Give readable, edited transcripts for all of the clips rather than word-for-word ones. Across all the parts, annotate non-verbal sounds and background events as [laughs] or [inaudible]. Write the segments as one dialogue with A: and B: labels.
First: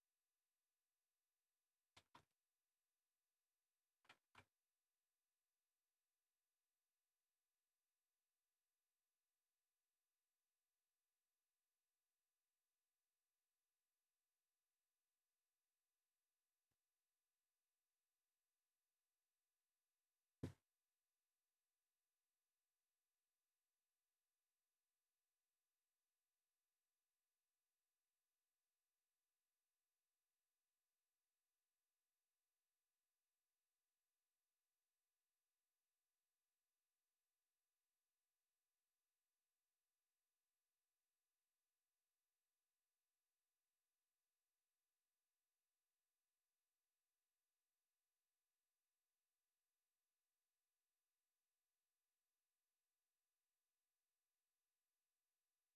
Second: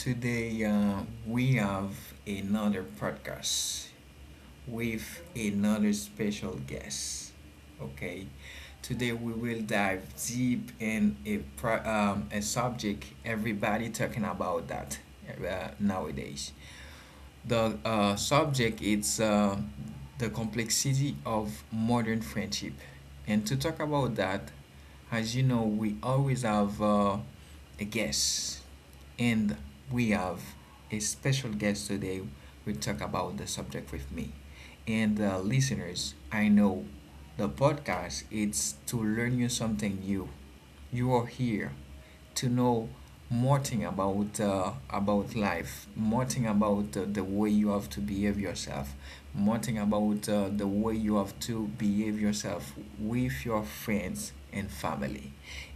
A: Today we have another podcast with another special guest. Okay, today we will dive deep in a subject everybody talking about that nowadays. The subject is the complexity of modern friendship. And to talk about that, as you know, we always have a guest, and we have a special guest today. We talk about the subject with me, and listeners. I know the podcast it's to learn you something new. You are here to know more thing about life, more thing about the way you have to behave yourself, more thing about the way you have to behave yourself with your friends and family.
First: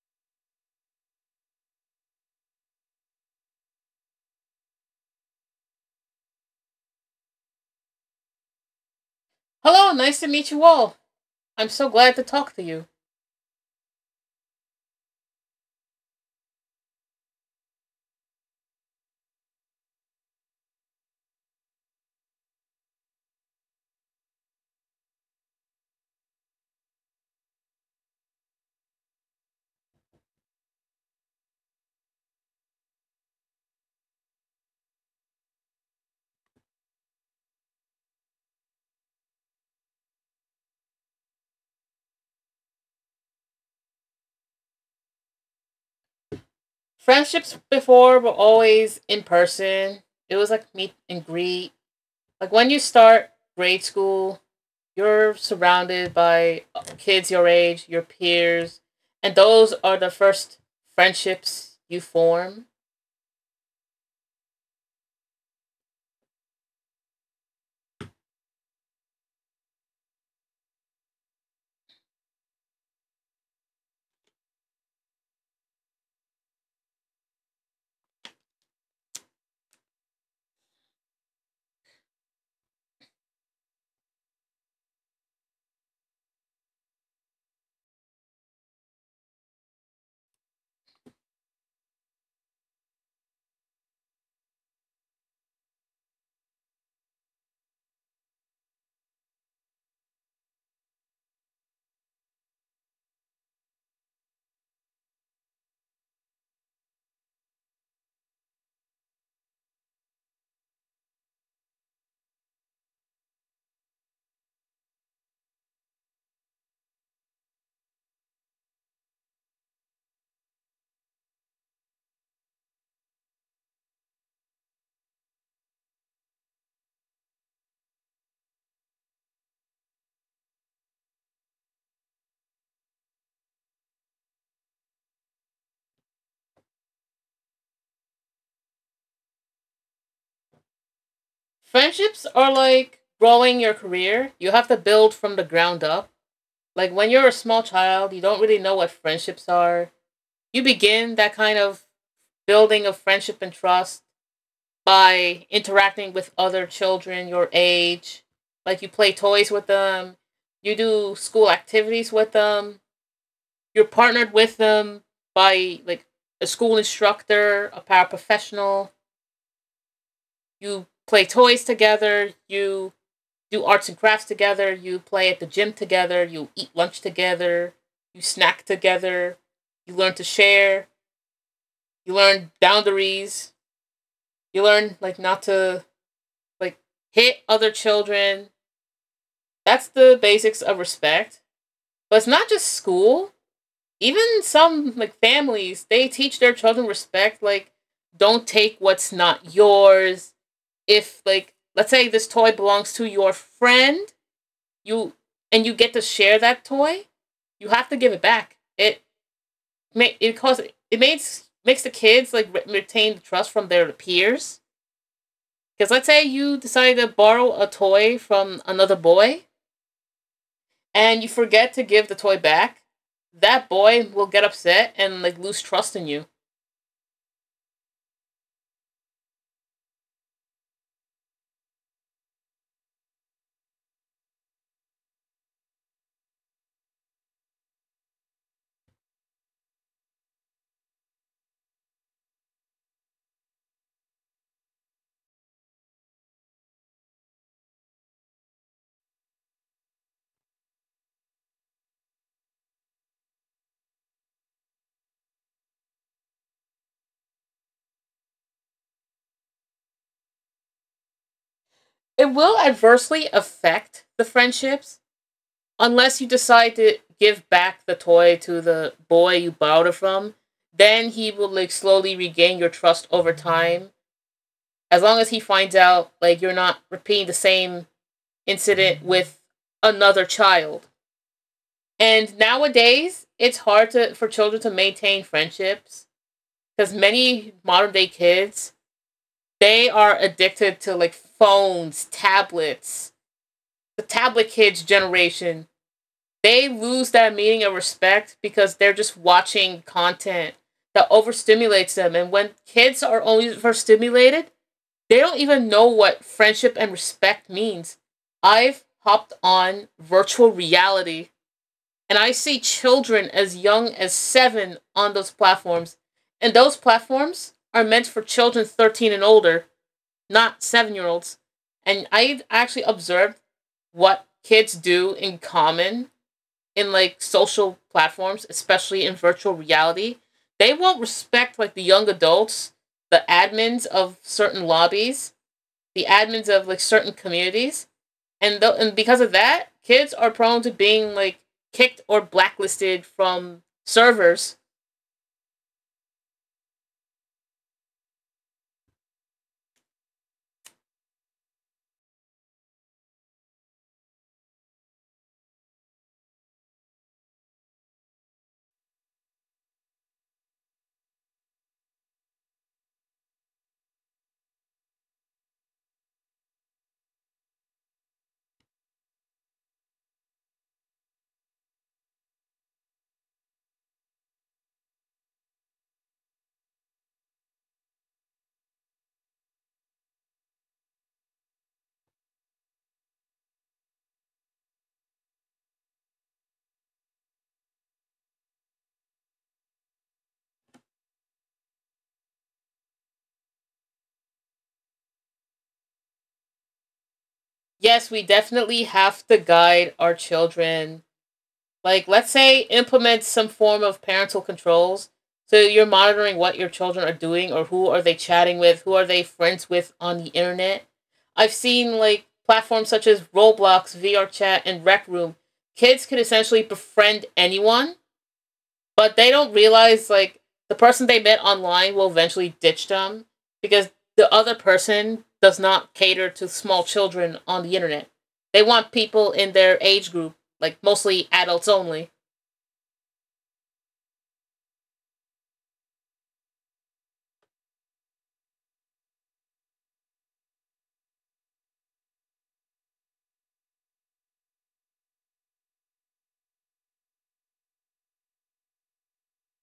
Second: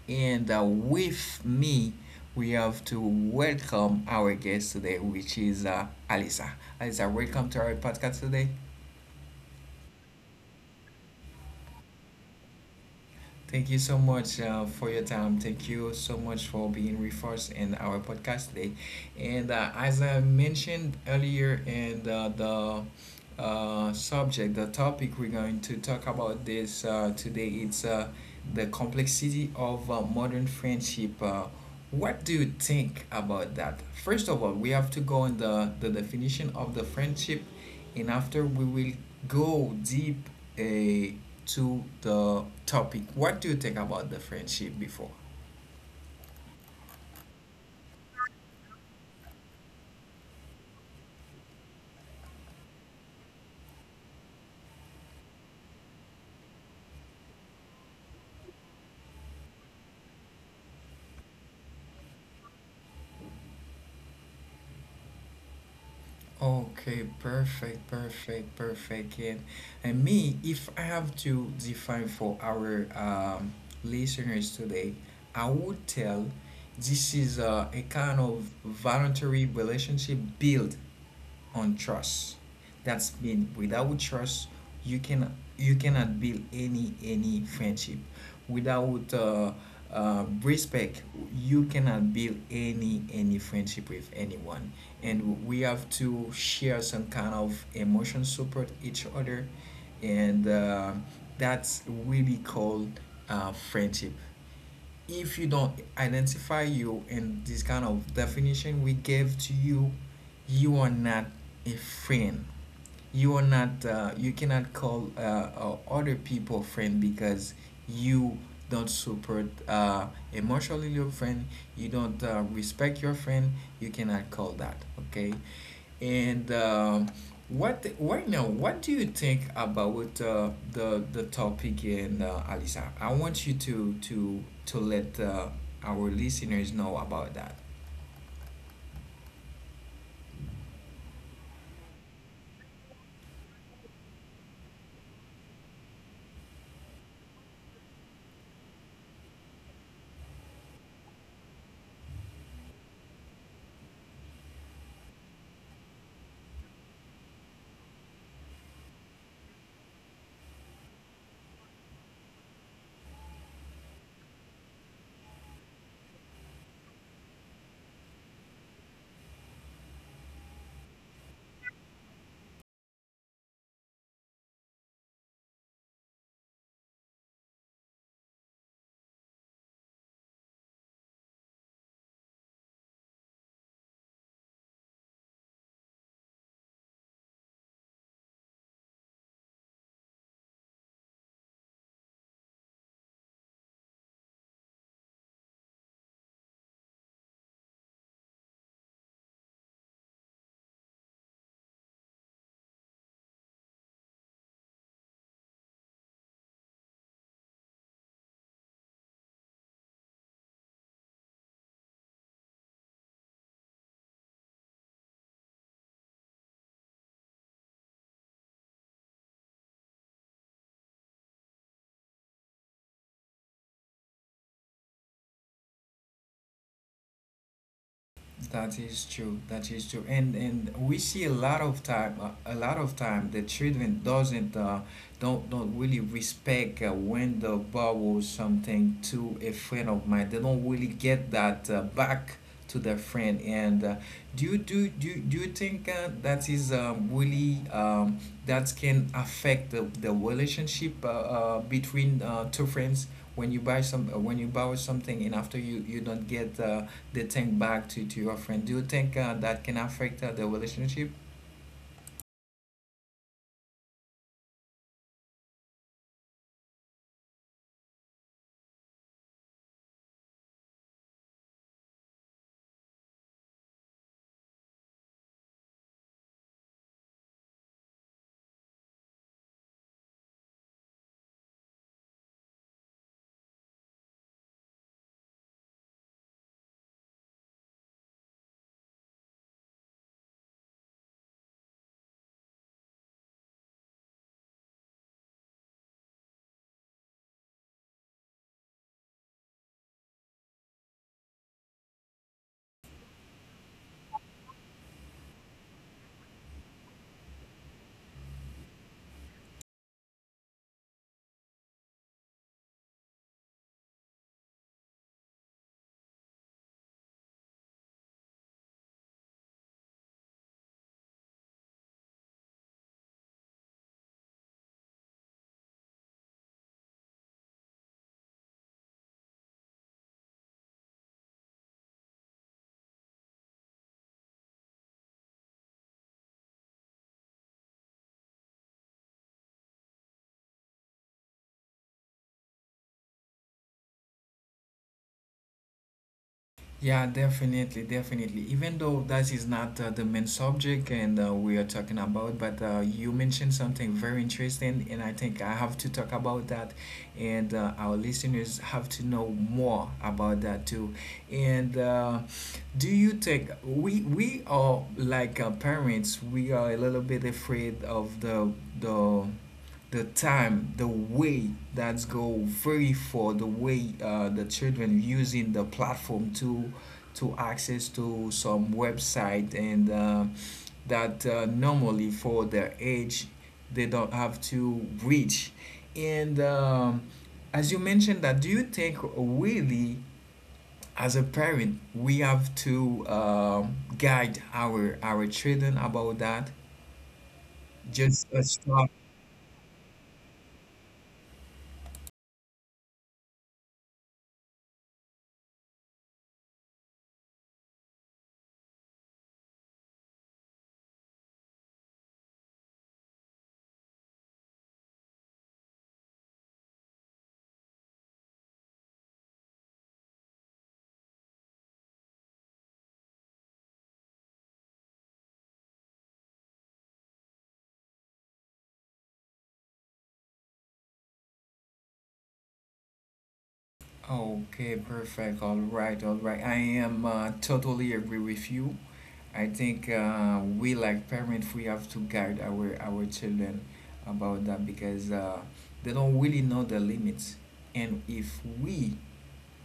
A: And with me, we have to welcome our guest today, which is Alisa. Alisa, welcome to our podcast today.
B: Hello, nice to meet you all. I'm so glad to talk to you.
A: Thank you so much for your time. Thank you so much for being with us in our podcast today. And as I mentioned earlier in the subject, the topic we're going to talk about this today, it's the complexity of modern friendship. What do you think about that? First of all, we have to go on the definition of the friendship and after we will go deep uh, to the topic. What do you think about the friendship before?
B: Friendships before were always in person. It was like meet and greet. Like when you start grade school, you're surrounded by kids your age, your peers, and those are the first friendships you form.
A: Okay, perfect, perfect, perfect. And me, if I have to define for our listeners today, I would tell this is a kind of voluntary relationship built on trust. That's mean without trust, you cannot build any friendship. Without respect, you cannot build any friendship with anyone. And we have to share some kind of emotion support each other, and that's really called friendship if you don't identify you in this kind of definition we gave to you, you are not a friend, you are not you cannot call other people friend because you don't support emotionally your friend, you don't respect your friend, you cannot call that okay. And what right now what do you think about the topic? And Alisa, I want you to let our listeners know about that.
B: Friendships are like growing your career. You have to build from the ground up. Like when you're a small child, you don't really know what friendships are. You begin that kind of building of friendship and trust by interacting with other children your age. Like you play toys with them, you do school activities with them, you're partnered with them by like a school instructor, a paraprofessional, you play toys together, you do arts and crafts together, you play at the gym together, you eat lunch together, you snack together, you learn to share, you learn boundaries, you learn like not to like hit other children. That's the basics of respect. But it's not just school. Even some like families, they teach their children respect. Like, don't take what's not yours. If like let's say this toy belongs to your friend, you and you get to share that toy, you have to give it back. It may it causes it makes makes the kids like retain the trust from their peers. Because let's say you decide to borrow a toy from another boy, and you forget to give the toy back, that boy will get upset and like lose trust in you.
A: That is true. That is true. And we see a lot of time, a lot of time, the children doesn't don't really respect when they borrow something to a friend of mine. They don't really get that back to their friend. And do you think that is really that can affect the relationship between two friends when you buy some when you borrow something and after you you don't get the thing back to your friend? Do you think that can affect the relationship?
B: It will adversely affect the friendships unless you decide to give back the toy to the boy you borrowed it from. Then he will like slowly regain your trust over time. As long as he finds out like you're not repeating the same incident with another child. And nowadays, it's hard to for children to maintain friendships because many modern day kids they are addicted to like phones, tablets. The tablet kids generation, they lose that meaning of respect because they're just watching content that overstimulates them. And when kids are only overstimulated, they don't even know what friendship and respect means. I've hopped on virtual reality and I see children as young as 7 on those platforms. And those platforms are meant for children 13 and older, not 7-year olds. And I actually observed what kids do in common in like social platforms, especially in virtual reality. They won't respect like the young adults, the admins of certain lobbies, the admins of like certain communities. And because of that, kids are prone to being like kicked or blacklisted from servers.
A: Yeah, definitely, definitely. Even though that is not the main subject and we are talking about, but you mentioned something very interesting, and I think I have to talk about that, and our listeners have to know more about that too. And do you think we are like parents? We are a little bit afraid of the the time, the way that's go very for the way the children using the platform to access to some website, and that normally for their age they don't have to reach. And as you mentioned that, do you think really as a parent we have to guide our children about that?
B: Yes, we
A: Just a
B: definitely
A: strong.
B: have to guide our children. Like, let's say implement some form of parental controls. So you're monitoring what your children are doing, or who are they chatting with, who are they friends with on the internet. I've seen like platforms such as Roblox, VR Chat, and Rec Room. Kids can essentially befriend anyone, but they don't realize like the person they met online will eventually ditch them because the other person does not cater to small children on the internet. They want people in their age group, like mostly adults only.
A: Okay, perfect. All right, all right. I am totally agree with you. I think we like parents, we have to guide our children about that because they don't really know the limits. And if we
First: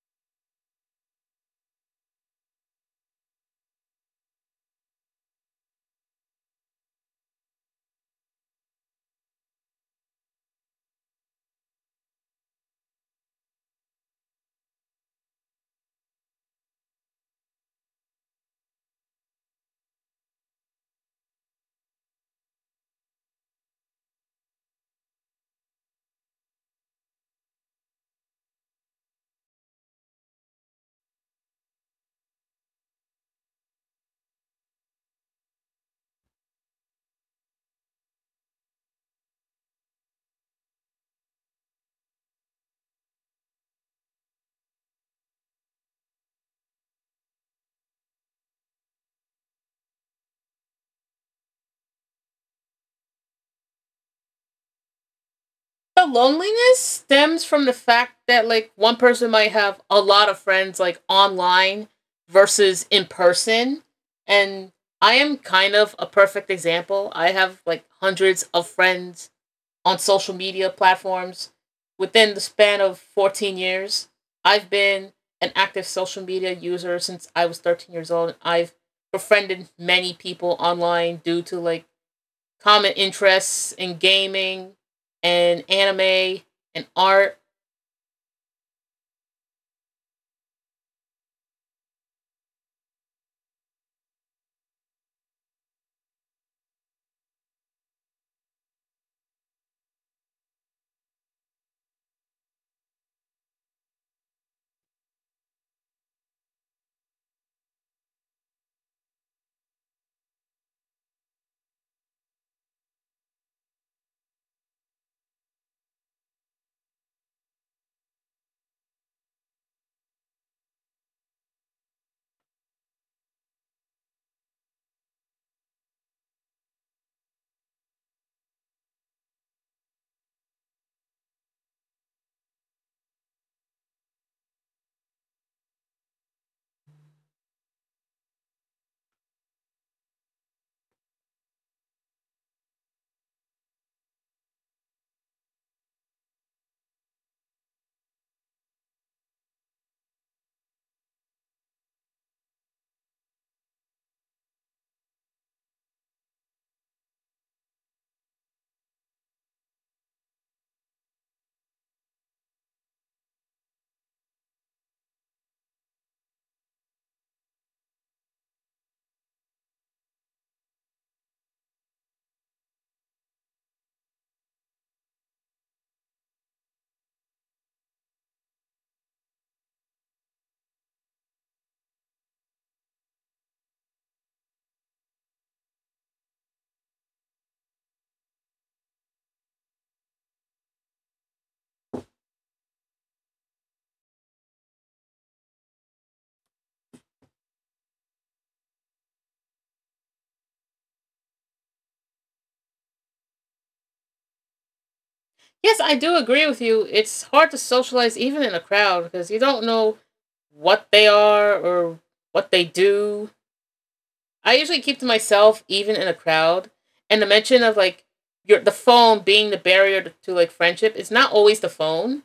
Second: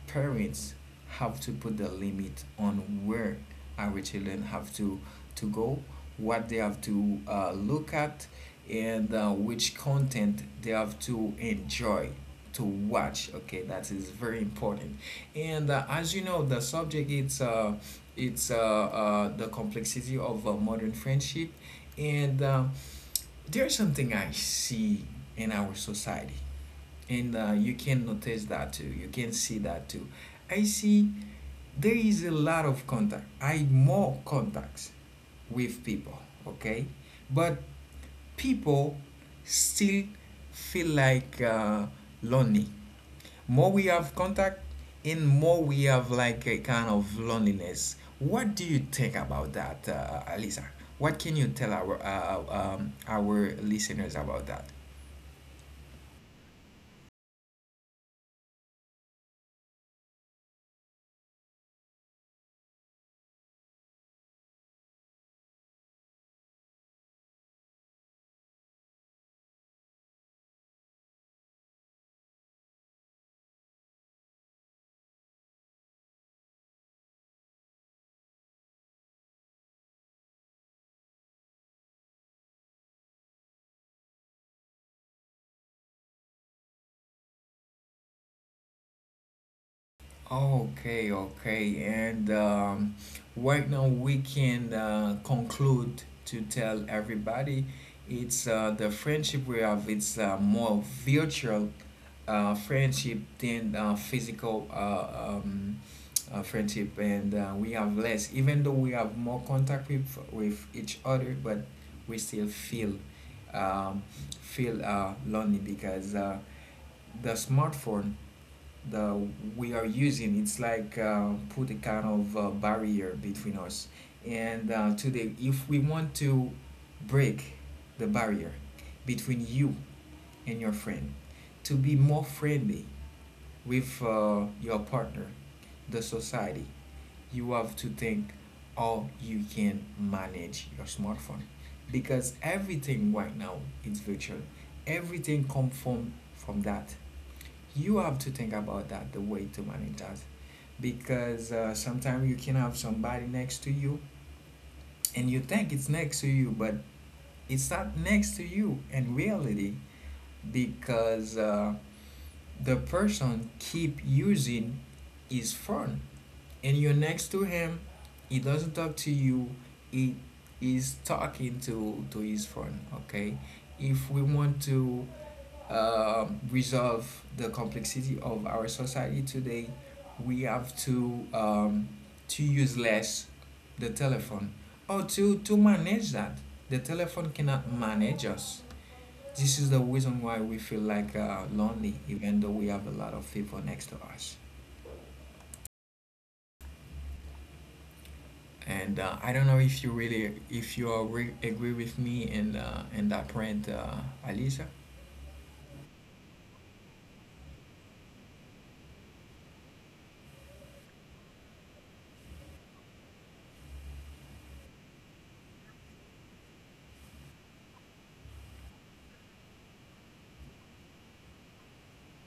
A: parents have to put the limit on where our children have to go, what they have to look at, and which content they have to enjoy to watch. Okay, that is very important. And as you know, the subject it's the complexity of modern friendship, and there's something I see in our society, and you can notice that too, you can see that too. I see there is a lot of contact, I more contacts with people. Okay, but people still feel like lonely. More we have contact and more we have like a kind of loneliness. What do you think about that Alisa? What can you tell our listeners about that?
B: The loneliness stems from the fact that like one person might have a lot of friends like online versus in person. And I am kind of a perfect example. I have like hundreds of friends on social media platforms. Within the span of 14 years, I've been an active social media user since I was 13 years old. I've befriended many people online due to like common interests in gaming and anime and art.
A: Okay, okay. And right now we can conclude to tell everybody it's the friendship we have, it's more virtual friendship than physical friendship. And we have less, even though we have more contact with each other, but we still feel um, feel lonely because the smartphone the we are using it's like put a kind of barrier between us. And today if we want to break the barrier between you and your friend to be more friendly with your partner, the society, you have to think how you can manage your smartphone, because everything right now is virtual, everything come from that. You have to think about that, the way to manage that, because sometimes you can have somebody next to you, and you think it's next to you, but it's not next to you in reality, because the person keep using his phone, and you're next to him, he doesn't talk to you, he is talking to his phone. Okay, if we want to resolve the complexity of our society today, we have to use less the telephone, or to manage that. The telephone cannot manage us. This is the reason why we feel like lonely, even though we have a lot of people next to us. And I don't know if you really if you are agree with me in that point, Alisa.
B: Yes, I do agree with you. It's hard to socialize even in a crowd because you don't know what they are or what they do. I usually keep to myself even in a crowd. And the mention of like your the phone being the barrier to like friendship is not always the phone.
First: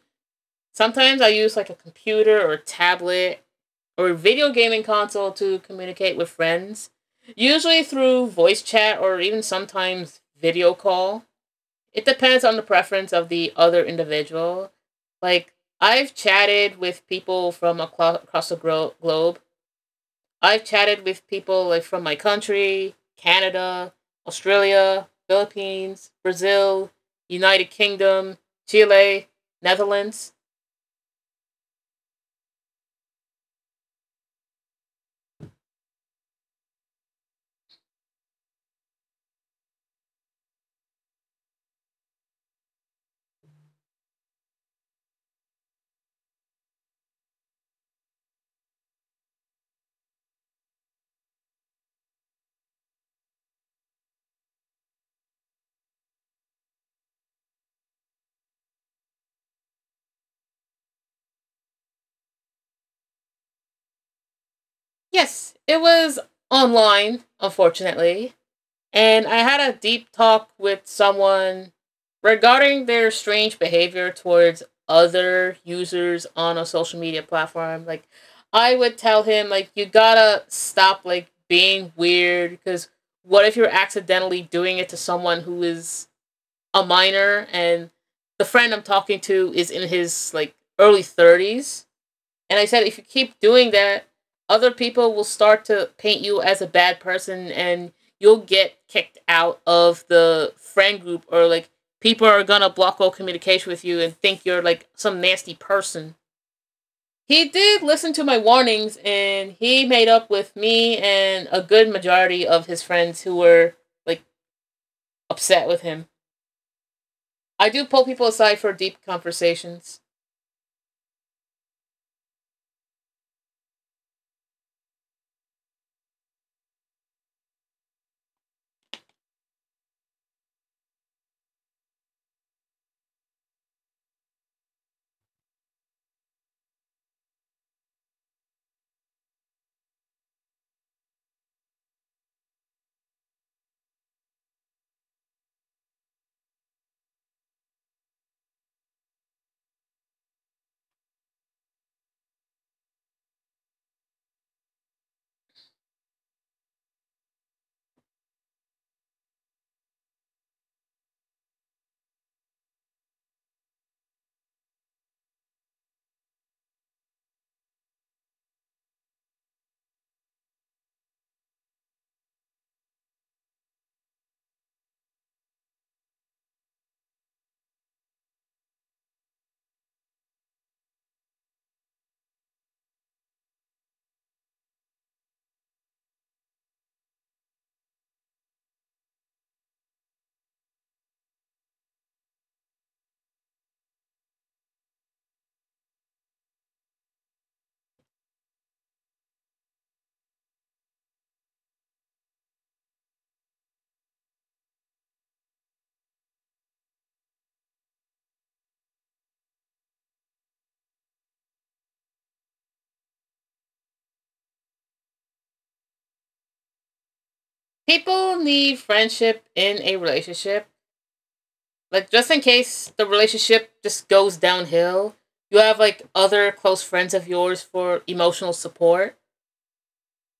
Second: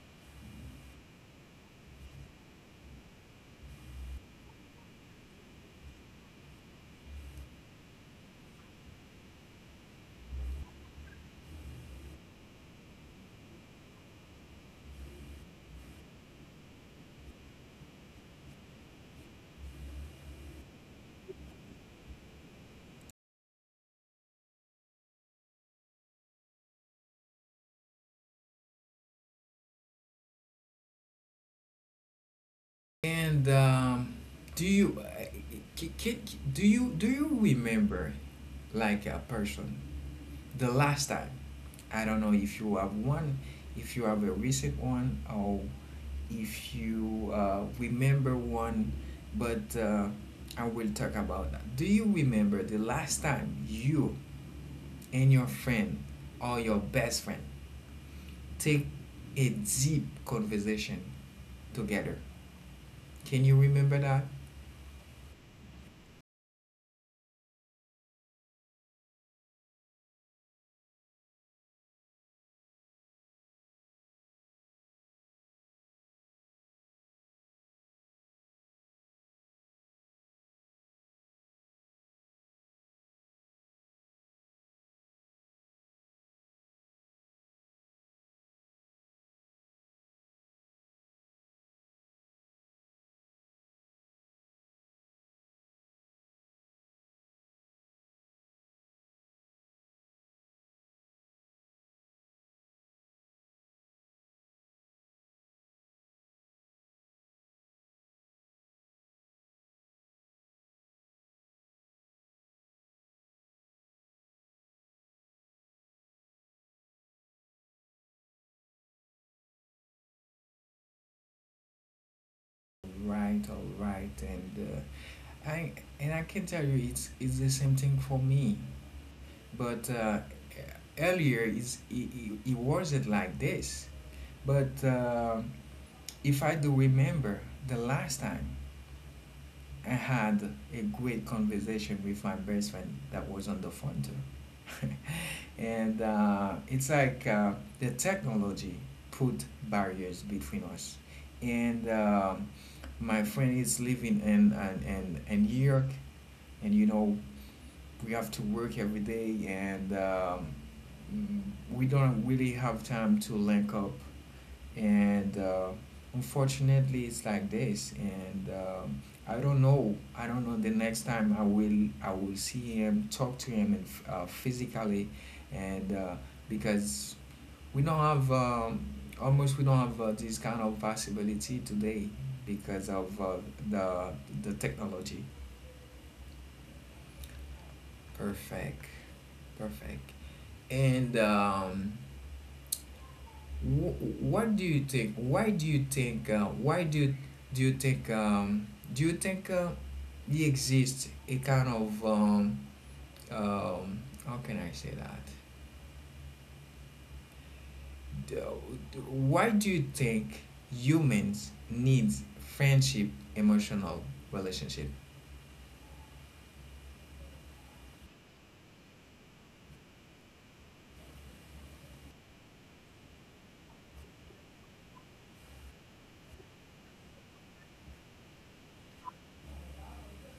B: Sometimes I use like a computer or a tablet or a video gaming console to communicate with friends, usually through voice chat or even sometimes video call. It depends on the preference of the other individual. Like, I've chatted with people from across the globe. I've chatted with people like from my country, Canada, Australia, Philippines, Brazil, United Kingdom, Chile, Netherlands.
A: And do you c- c- do you do you remember like a person the last time? I don't know if you have one, if you have a recent one, or if you remember one, but I will talk about that. Do you remember the last time you and your friend or your best friend take a deep conversation together? Can you remember that?
B: Yes, it was online, unfortunately. And I had a deep talk with someone regarding their strange behavior towards other users on a social media platform. Like, I would tell him, like, you gotta stop, like, being weird because what if you're accidentally doing it to someone who is a minor, and the friend I'm talking to is in his, like, early 30s? And I said, if you keep doing that, other people will start to paint you as a bad person, and you'll get kicked out of the friend group, or like people are gonna block all communication with you and think you're like some nasty person. He did listen to my warnings and he made up with me and a good majority of his friends who were like upset with him. I do pull people aside for deep conversations.
A: Right, all right, and I and I can tell you it's the same thing for me, but earlier it's, it wasn't like this, but if I do remember the last time, I had a great conversation with my best friend that was on the phone too. [laughs] And it's like the technology put barriers between us. And my friend is living in New York, and you know we have to work every day, and mm, we don't really have time to link up. And unfortunately it's like this. And I don't know, I don't know the next time I will I will see him, talk to him, and physically. And because we don't have almost we don't have this kind of possibility today because of the the technology. Perfect, perfect. And what do you think? Why do you think? Do you think? Um, do you think it exists a kind of how can I say that? Why do you think humans need friendship, emotional relationship?
B: People need friendship in a relationship. Like just in case the relationship just goes downhill, you have like other close friends of yours for emotional support.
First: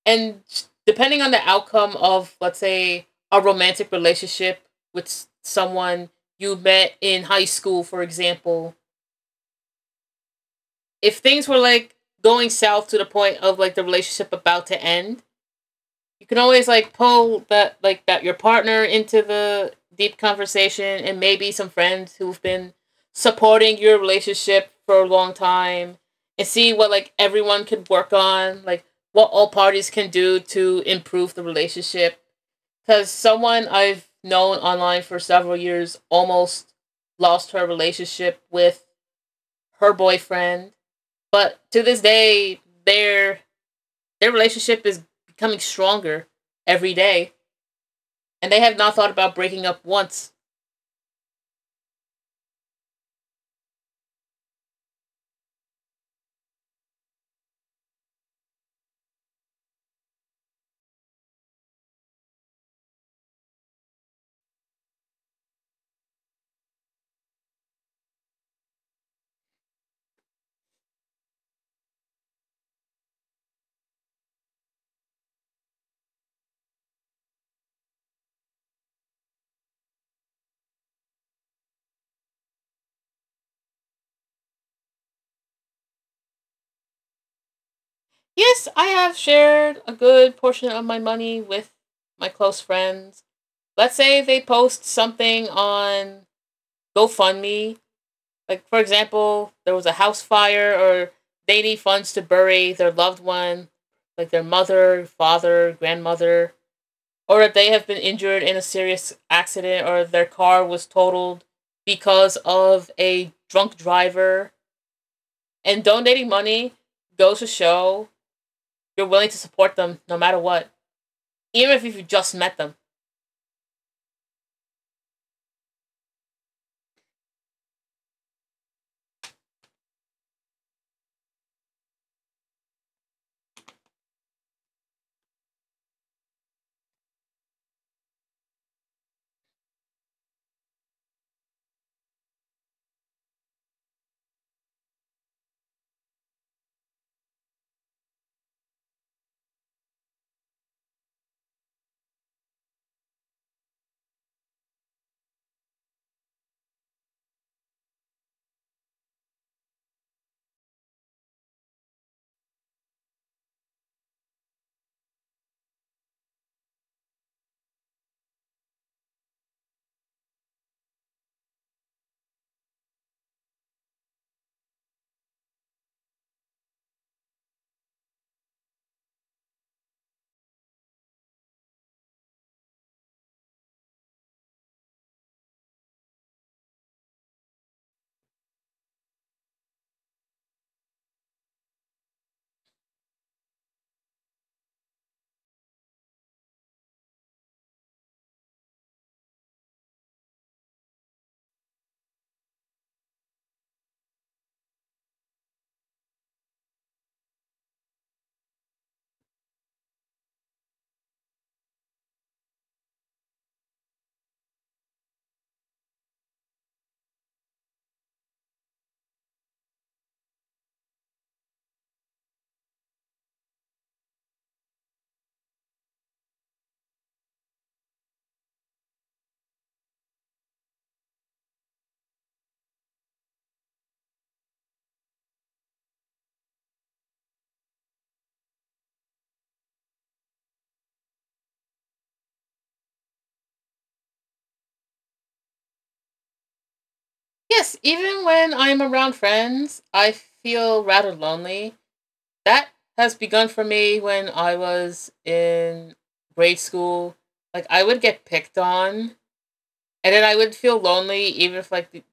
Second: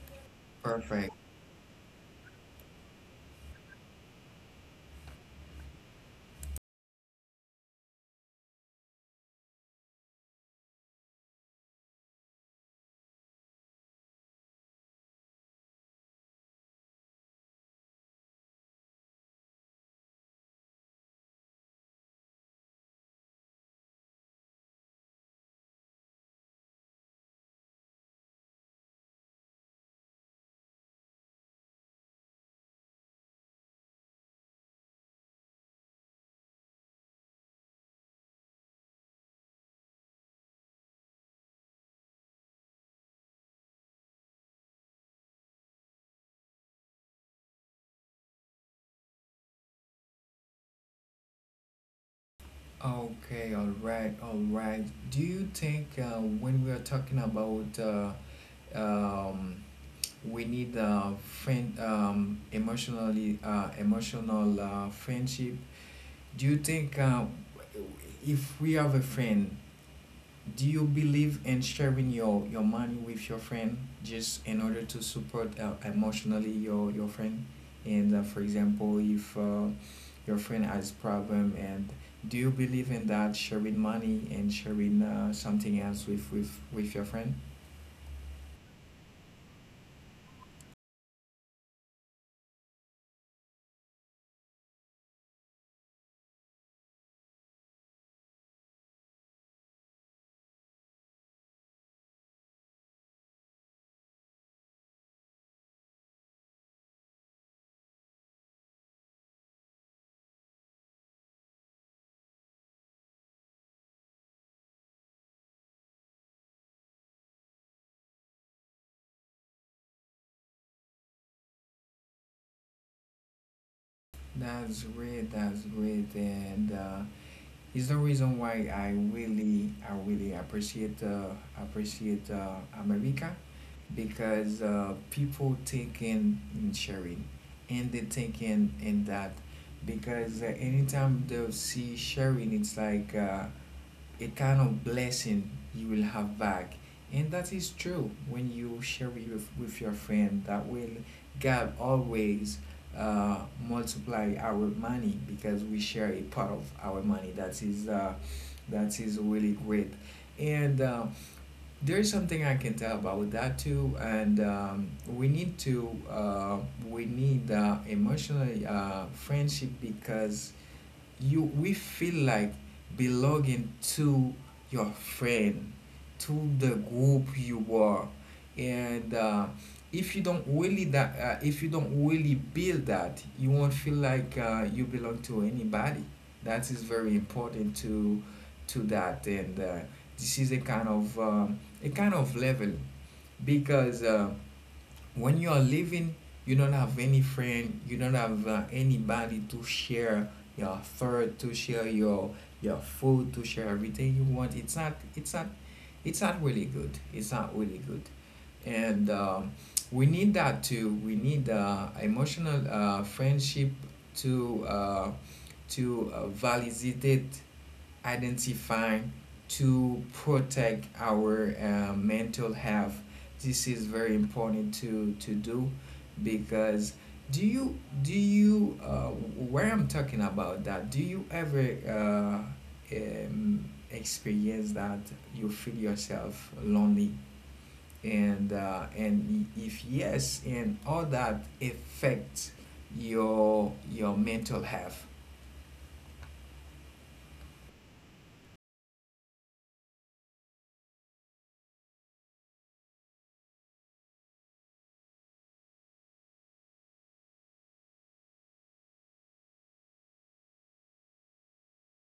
B: And
A: Perfect.
B: depending on the outcome of let's say a romantic relationship with someone you met in high school, for example, if things were like going south to the point of like the relationship about to end, you can always like pull that like that your partner into the deep conversation, and maybe some friends who've been supporting your relationship for a long time, and see what like everyone could work on, like what all parties can do to improve the relationship. Because someone I've known online for several years almost lost her relationship with her boyfriend, but to this day their their relationship is becoming stronger every day, and they have not thought about breaking up once.
A: Okay. All right. All right. Do you think when we are talking about um, we need a friend emotionally emotional friendship, do you think if we have a friend, do you believe in sharing your money with your friend, just in order to support emotionally your friend? And for example if your friend has problem, and do you believe in that, sharing money and sharing something else with your friend?
B: Yes, I have shared a good portion of my money with my close friends. Let's say they post something on GoFundMe. Like, for example, there was a house fire, or they need funds to bury their loved one, like their mother, father, grandmother, or if they have been injured in a serious accident, or their car was totaled because of a drunk driver. And donating money goes to show you're willing to support them no matter what, even if you just met them.
A: That's great, that's great. And it's the reason why I really appreciate appreciate America, because people think in sharing, and they think in that, because anytime they see sharing, it's like a kind of blessing you will have back. And that is true, when you share with your friend, that will God always uh, multiply our money, because we share a part of our money. That is really great. And there is something I can tell about that too. And we need to we need emotional friendship because you we feel like belonging to your friend, to the group you are, and if you don't really that if you don't really build that, you won't feel like you belong to anybody. That is very important to that. And this is a kind of level, because when you are living, you don't have any friend, you don't have anybody to share your thought, to share your food, to share everything you want. It's not it's not it's not really good, it's not really good. And we need that too. We need emotional friendship to uh, to validate, identify, to protect our mental health. This is very important to do, because do you do you where I'm talking about that? Do you ever experience that you feel yourself lonely? And if yes, and all that affects your mental health.
B: Yes, even when I'm around friends, I feel rather lonely. That has begun for me when I was in grade school. Like I would get picked on, and then I would feel lonely, even if like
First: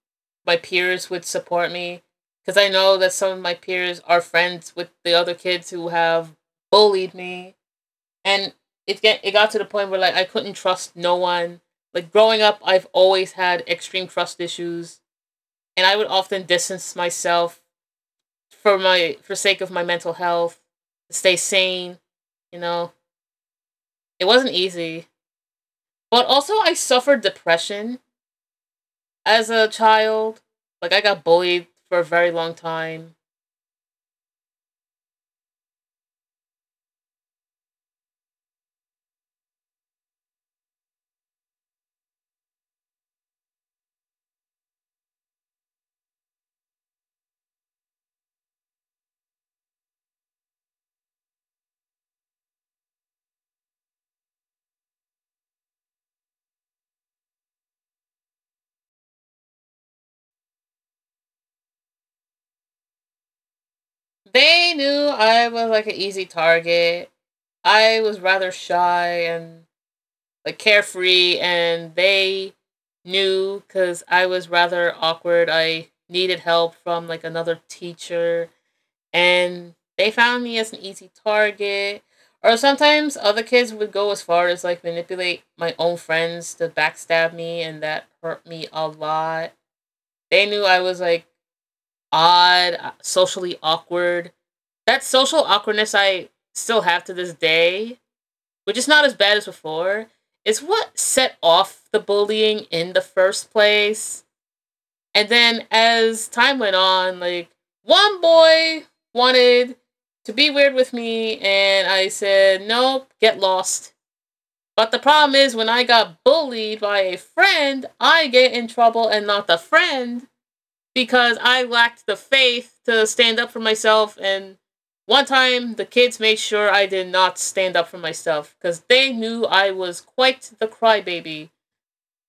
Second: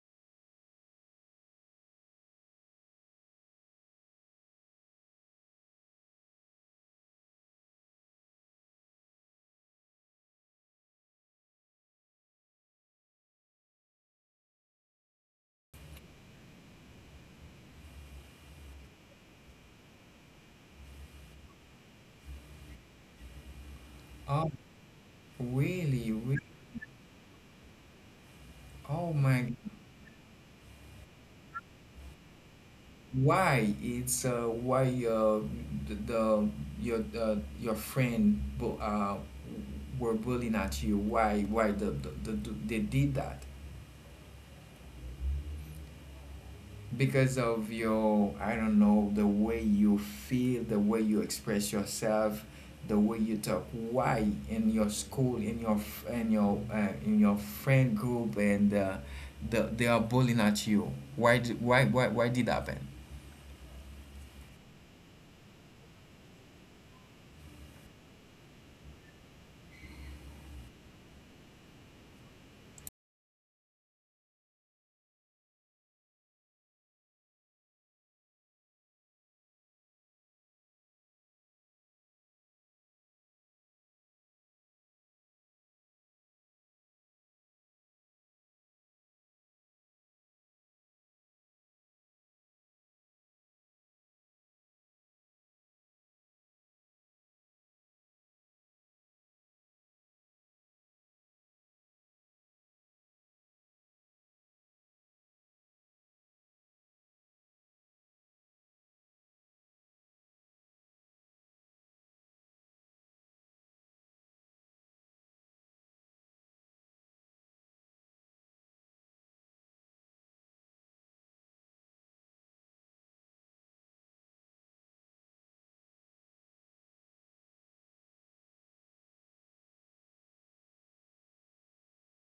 B: my peers would support me, because I know that some of my peers are friends with the other kids who have bullied me. And it got to the point where like I couldn't trust no one. Like growing up, I've always had extreme trust issues, and I would often distance myself for sake of my mental health, to stay sane. You know, it
A: Oh,
B: wasn't easy,
A: really?
B: but also I suffered depression
A: Oh my.
B: as a child. Like I got bullied for a very long time.
A: Why it's why uh, the your friend were bullying at you? Why they did that? Because of your I don't know, the way you feel, the way you express yourself, the way you talk. Why in your school, in your f- in your friend group, they are bullying at you? Why did happen?
B: They knew I was like an easy target. I was rather shy and like carefree, and they knew because I was rather awkward. I needed help from like another teacher, and they found me as an easy target. Or sometimes other kids would go as far as like manipulate my own friends to backstab me, and that hurt me a lot. They knew I was like odd, socially awkward. That social awkwardness I still have to this day, which is not as bad as before, is what set off the bullying in the first place. And then as time went on, like one boy wanted to be weird with me, and I said, nope, get lost. But the problem is, when I got bullied by a friend, I get in trouble and not the friend, because I lacked the faith to stand up for myself. And one time, the kids made sure I did not stand up for myself because they knew I was quite the crybaby.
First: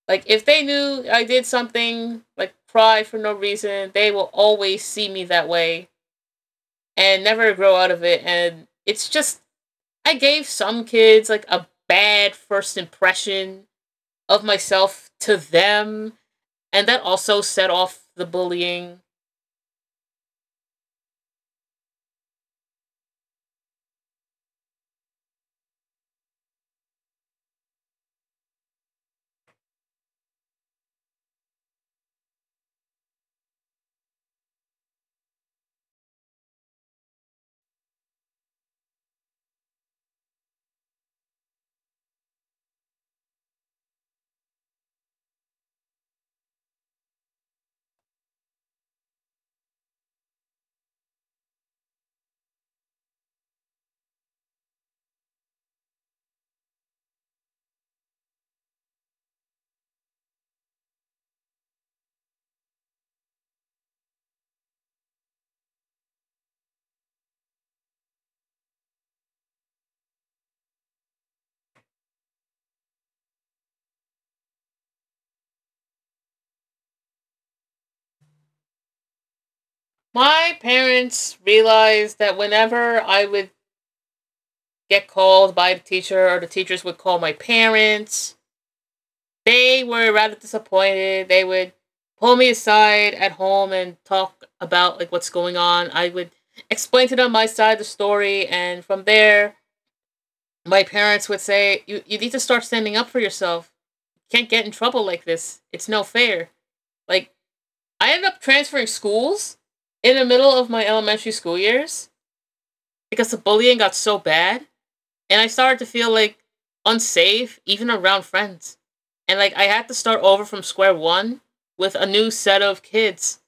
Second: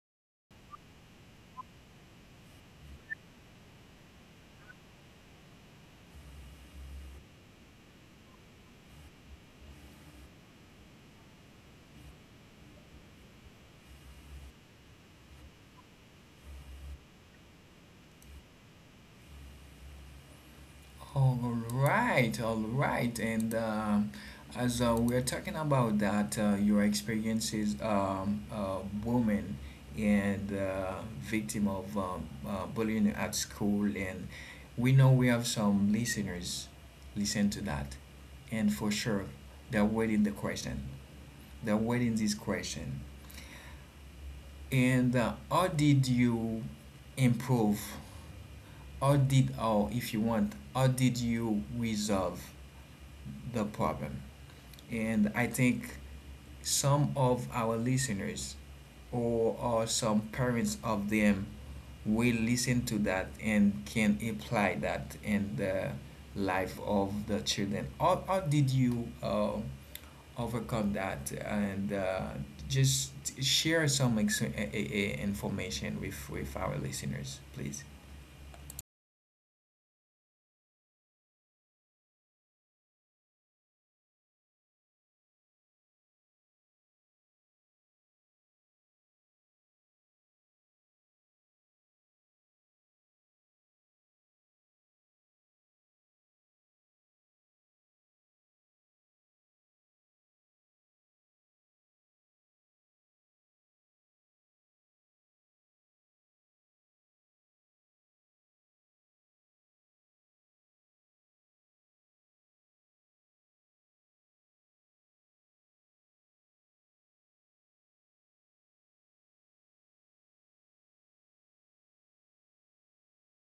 B: Like, if they knew I did something, like cry for no reason, they will always see me that way and never grow out of it. And it's just, I gave some kids like a bad first impression of myself to them. And that also set off the bullying.
A: All right, all right. And as we're talking about that, your experiences, woman and victim of bullying at school, and we know we have some listeners listen to that. And for sure, they're waiting the question. They're waiting this question. And how did you improve? How did, or if you want, how did you resolve the problem? And I think some of our listeners or some parents of them will listen to that and can apply that in the life of the children. How did you overcome that, and just share some information with our listeners, please?
B: My parents realized that whenever I would get called by the teacher, or the teachers would call my parents, they were rather disappointed. They would pull me aside at home and talk about like what's going on. I would explain to them my side of the story, and from there my parents would say, You need to start standing up for yourself. You can't get in trouble like this. It's no fair." Like, I ended up transferring schools in the middle of my elementary school years because the bullying got so bad, and I started to feel like unsafe even around friends. And like I had to start over from square one with a new set of kids.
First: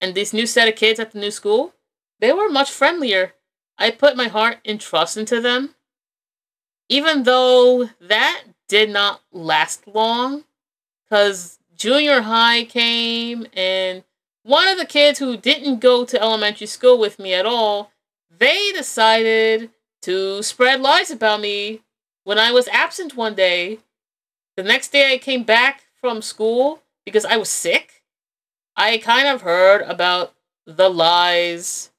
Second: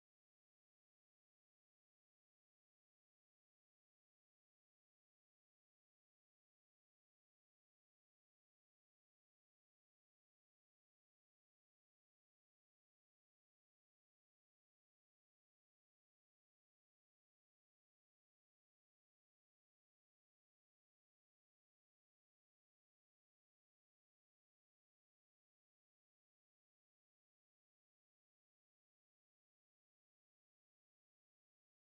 B: And this new set of kids at the new school, they were much friendlier. I put my heart and trust into them, even though that did not last long because junior high came and one of the kids who didn't go to elementary school with me at all, they decided to spread lies about me when I was absent one day. The next day I came back from school because I was sick. I kind of heard about the lies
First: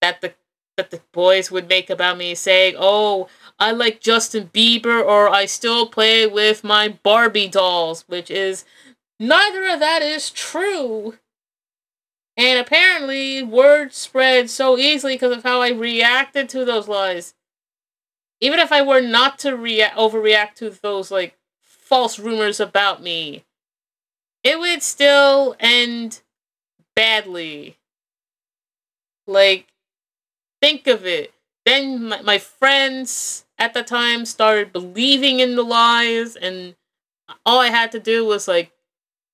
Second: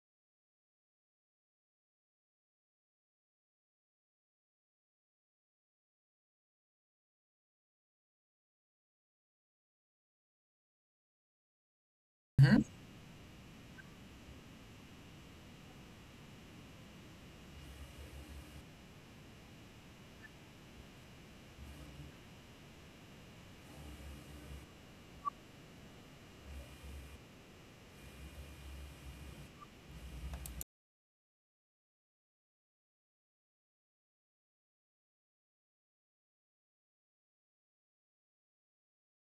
B: that the boys would make about me saying, "Oh, I like Justin Bieber, or I still play with my Barbie dolls," which is, neither of that is true. And
A: Mhm.
B: apparently, word spread so easily because of how I reacted to those lies. Even if I were not to overreact to those like false rumors about me, it would still end badly. Like, think of it. Then my friends at the time started believing in the lies, and all I had to do was like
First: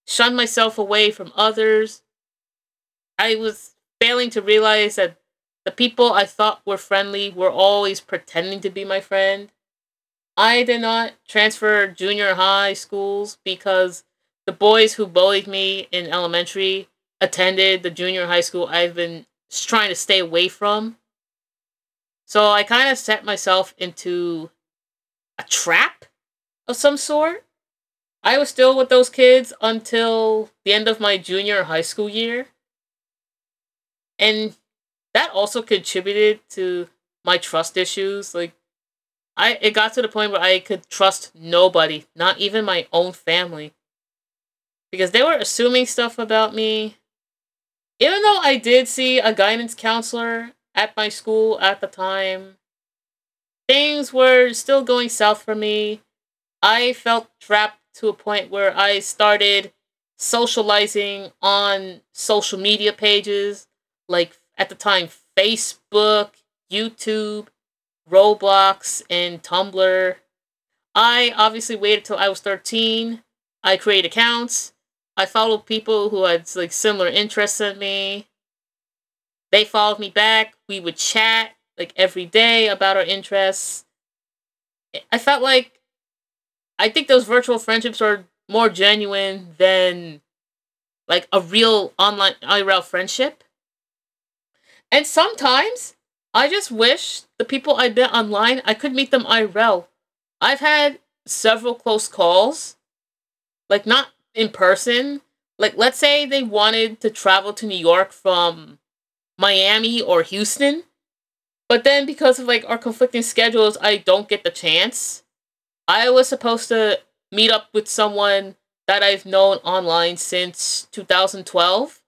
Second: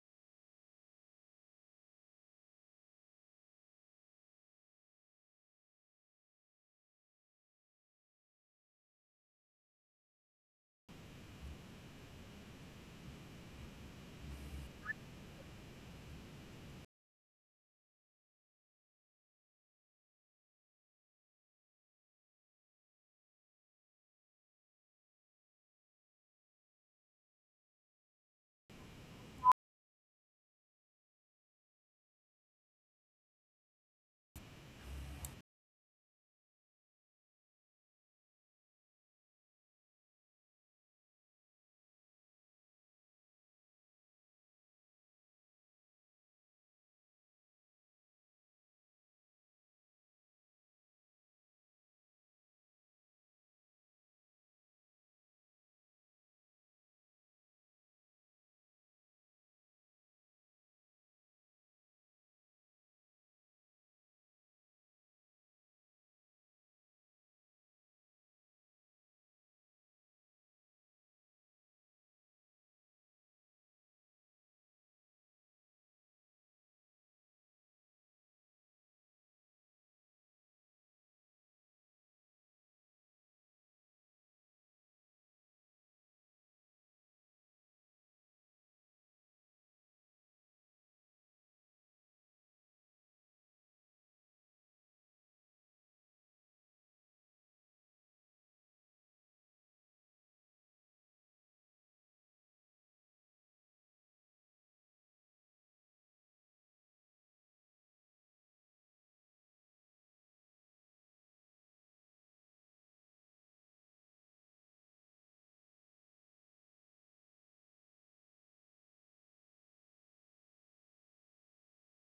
B: shun myself away from others. I was failing to realize that the people I thought were friendly were always pretending to be my friend. I did not transfer junior high schools because the boys who bullied me in elementary attended the junior high school I've been trying to stay away from. So I kind of set myself into a trap of some sort. I was still with those kids until the end of my junior high school year. And that also contributed to my trust issues. Like, I it got to the point where I could trust nobody, not even my own family, because they were assuming stuff about me. Even though I did see a guidance counselor at my school at the time, things were still going south for me. I felt trapped to a point where I started socializing on social media pages, like at the time Facebook, YouTube, Roblox, and Tumblr. I obviously waited till I was 13. I created accounts. I followed people who had like similar interests in me. They followed me back. We would chat like every day about our interests. I felt like I think those virtual friendships are more genuine than like a real online IRL friendship. And sometimes I just wish the people I met online I could meet them IRL. I've had several close calls, like not in person. Like, let's say they wanted to travel to New York from Miami or Houston, but then because of like our conflicting schedules, I don't get the chance. I was supposed to meet up with someone that I've known online since 2012,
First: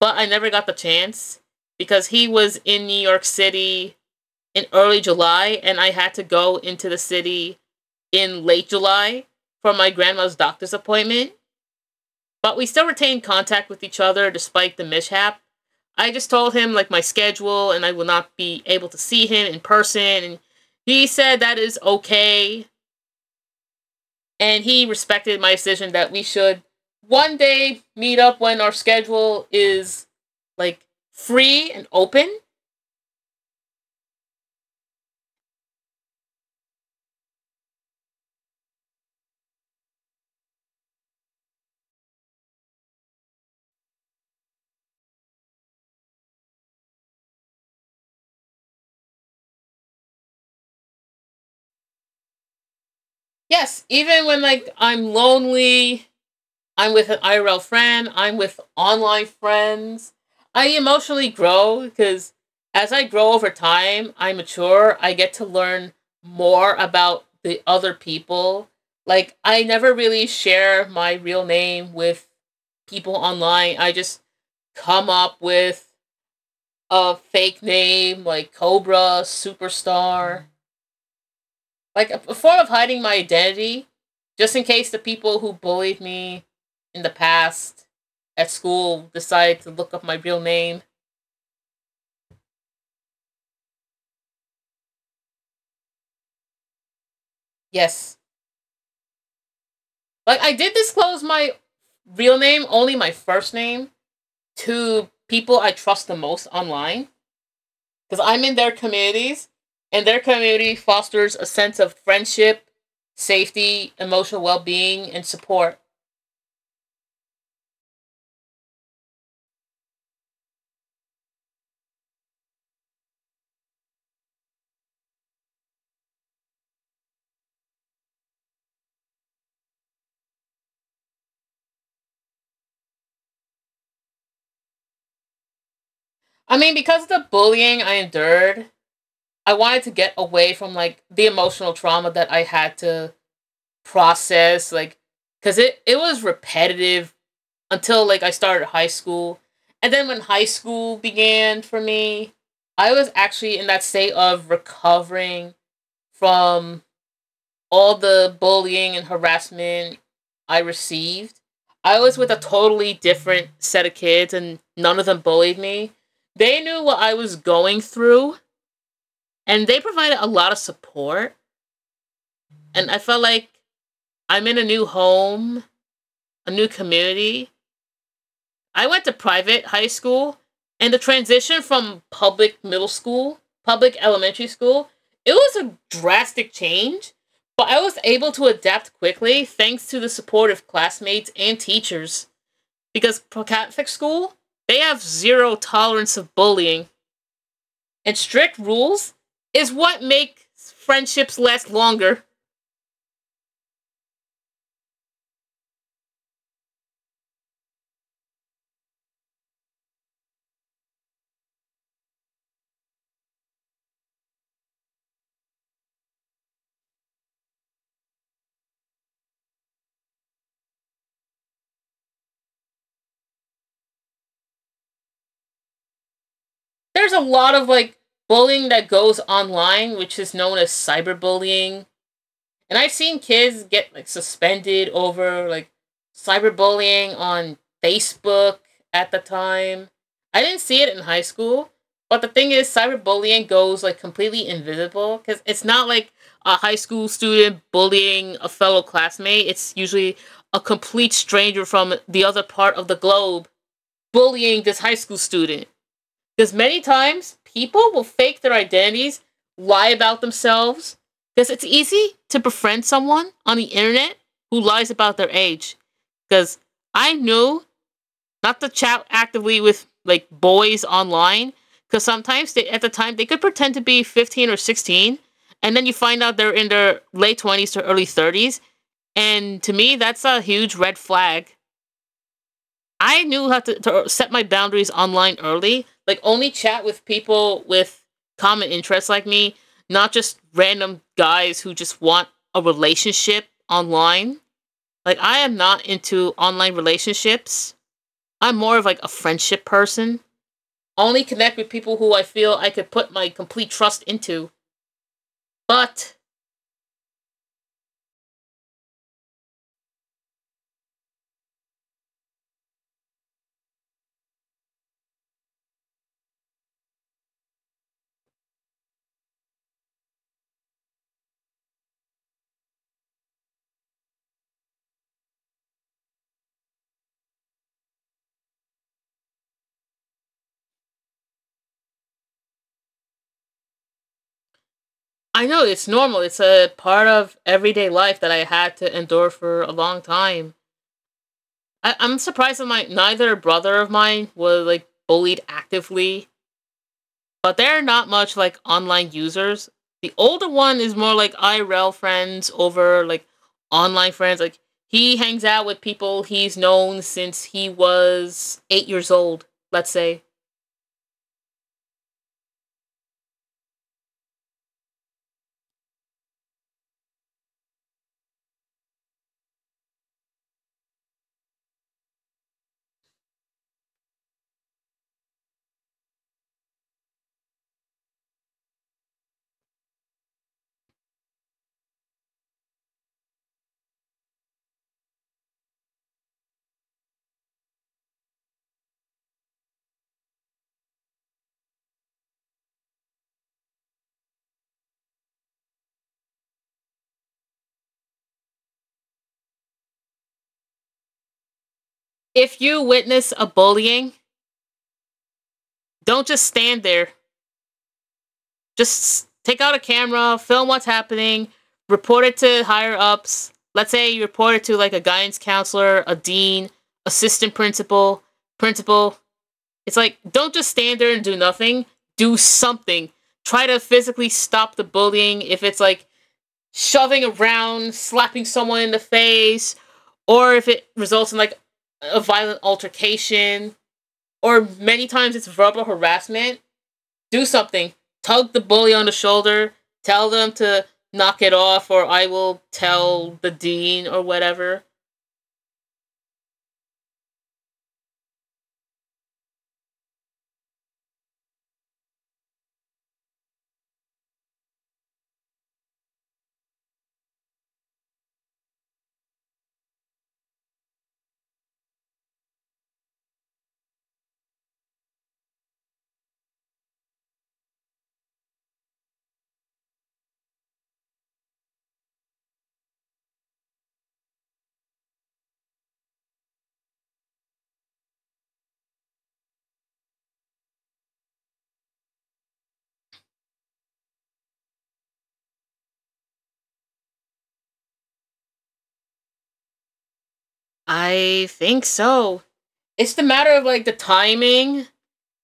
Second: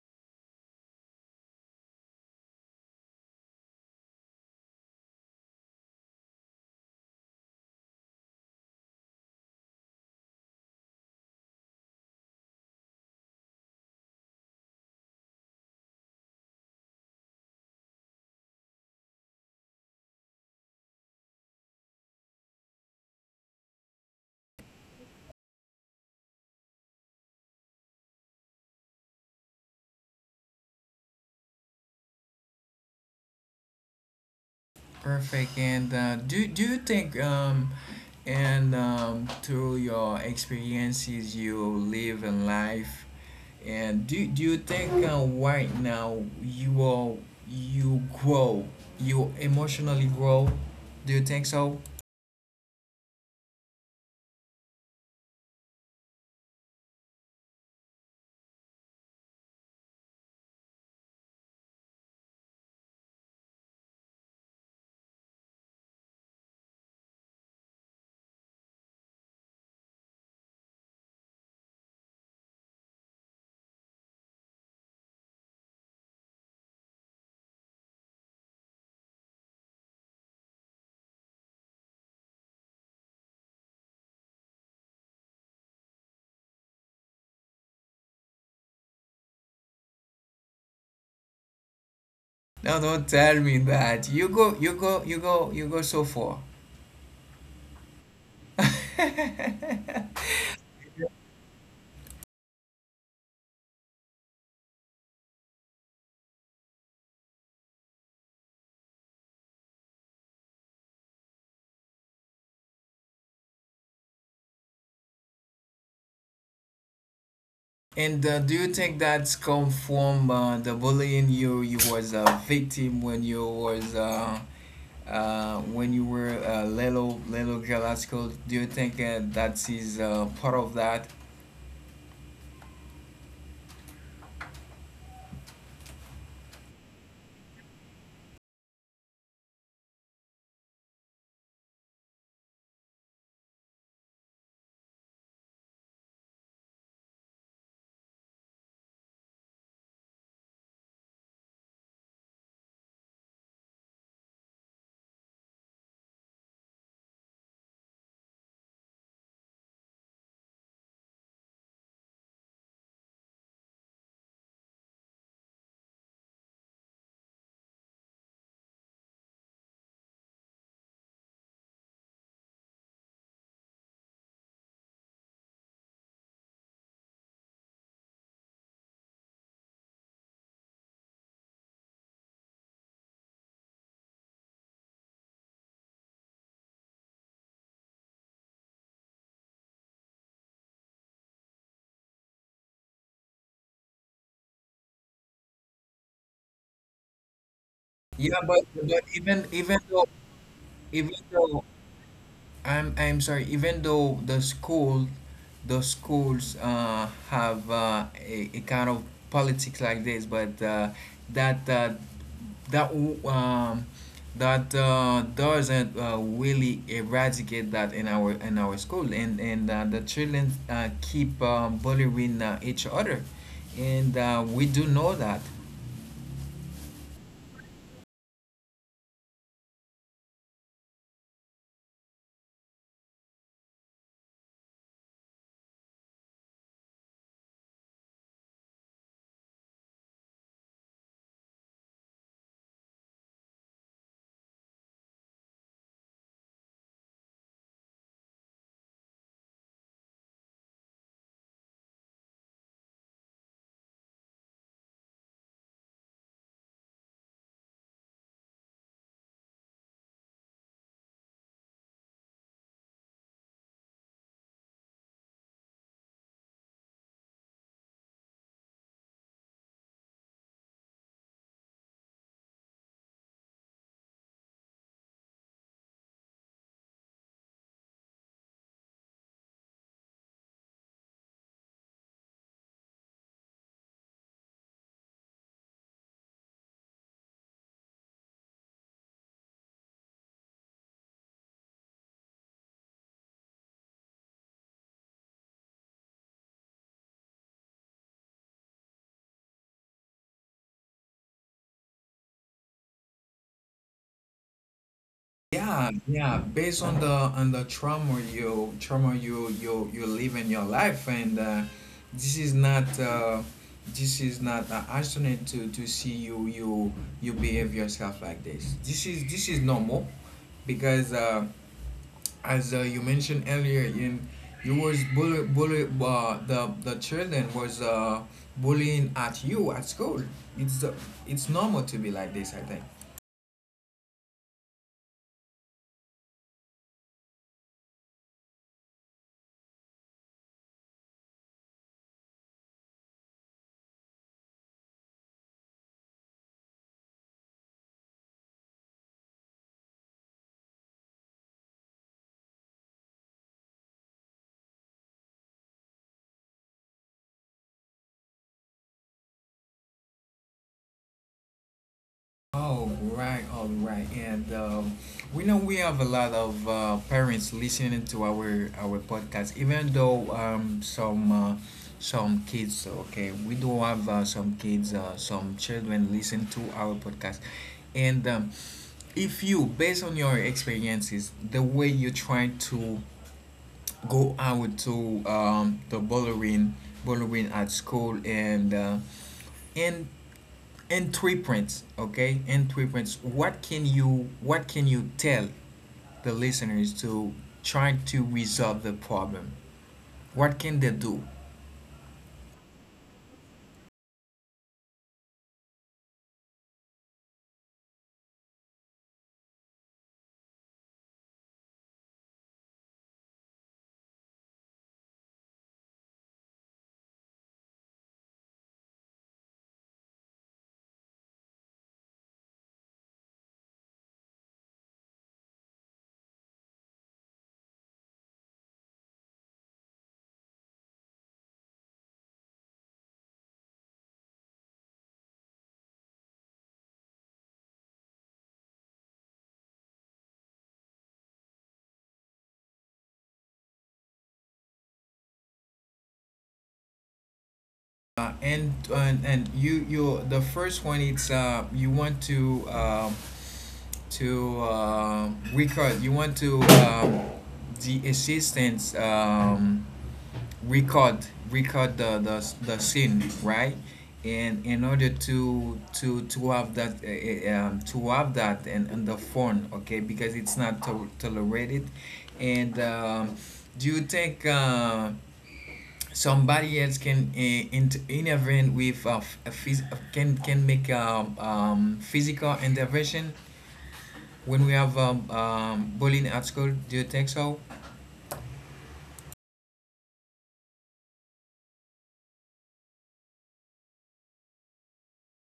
B: but I never got the chance because he was in New York City in early July, and I had to go into the city in late July for my grandma's doctor's appointment. But we still retained contact with each other despite the mishap. I just told him like my schedule and I will not be able to see him in person, and he said that is okay and he respected my decision that we should one day meet up when our schedule is like free and open.
A: Perfect. And do you think and through your experiences you live in life, and do you think right now you grow you emotionally grow? Do you think so?
B: Yes, even when like I'm lonely, I'm with an IRL friend. I'm with online friends. I emotionally grow because as I grow over time, I mature. I get to learn more about the other people. Like, I never really share my real name with people online. I just come up with a fake name like Cobra, Superstar, like a form of hiding my identity, just in case the people who bullied me in the past at school decide to look up my real name.
A: No, don't tell me that. You go, you go, you go, you go so far.
B: Yes, like I did disclose my real name, only my first name, to people I trust the most online because I'm in their communities, and their community fosters a sense of friendship, safety, emotional well being, and support.
A: And do you think that's come from the bullying you was a victim, when you was when you were a little, little girl at school? Do you think that is part of that?
B: I mean, because of the bullying I endured, I wanted to get away from like the emotional trauma that I had to process, like because it was repetitive until like I started high school, and then when high school began for me, I was actually in that state of recovering from all the bullying and harassment I received. I was with a totally different set of kids, and none of them bullied me. They knew what I was going through, and they provided a lot of support. And I felt like I'm in a new home, a new community. I went to private high school, and the transition from public middle school, public elementary school, it was a drastic change, but I was able to adapt quickly thanks to the support of classmates and teachers. Because Catholic school, they have zero tolerance of bullying, and
A: Yeah,
B: strict
A: but
B: rules is what makes
A: even
B: friendships
A: though,
B: last longer.
A: I'm sorry. Even though the schools have a kind of politics like this, but that uh, that um, that doesn't really eradicate that in our school, and the children keep bullying each other, and we do know that.
B: There's a lot of like bullying that goes online, which is known as cyberbullying. And I've seen kids get like suspended over like cyberbullying on Facebook at the time. I didn't see it in high school, but the thing is, cyberbullying goes like completely invisible because it's not like a high school student bullying a fellow classmate. It's usually a complete stranger from the other part of the globe bullying this high school student. Because many times people will fake their identities, lie about themselves. Because it's easy to befriend someone on the internet who lies about their age. Because I know not to chat actively with like boys online. Because sometimes they, at the time they could pretend to be 15 or 16. And then you find out they're in their late 20s to early 30s. And to me, that's a huge red flag. I knew how to set my boundaries online early. Like only chat with people with common interests like me, not just random guys who just want a relationship online. Like, I am not into online relationships. I'm more of like a friendship person. Only connect with people who I feel I could put my complete trust into.
A: Yeah,
B: But
A: yeah. Based on the, on the trauma, you live in your life, and this is not uh, this is not an accident to see you behave yourself like this. This is normal, because as you mentioned earlier, in, you was bully bully the children was bullying at you at school. It's uh, it's normal to be like this, I think.
B: I know it's normal. It's a part of everyday life that I had to endure for a long time. I'm surprised that my neither brother of mine was like bullied actively, but they're not much like online users. The older one is more like IRL friends over like online friends. Like he hangs out with people he's known since he was 8 years old, let's say.
A: All right, and we know we have a lot of parents listening to our podcast. Even though some kids, okay, we do have some kids, some children listen to our podcast. And if you, based on your experiences, the way you try to go out to the bowling at school, and in three prints, okay? In three prints, what can you tell the listeners to try to resolve the problem? What can they do?
B: If you witness a bullying, don't just stand there. Just take out a camera, film what's happening, report it to higher ups. Let's say you report it to like a guidance counselor, a dean, assistant principal, principal. It's like, don't just stand there and do nothing. Do something. Try to physically stop the bullying if it's like shoving around, slapping someone in the face, or if it results in like a violent altercation, or many times it's verbal harassment. Do something. Tug the bully on the shoulder. Tell them to knock it off, or I will tell the dean or whatever.
A: And you the first one, it's you want to record you want to the assistance, record the scene, right? And in order to have that to have that and on the phone, okay, because it's not tolerated. And do you think somebody else can intervene with f- a phys- can make physical intervention when we have bullying at school, do you think so?
B: I think so. It's the matter of like the timing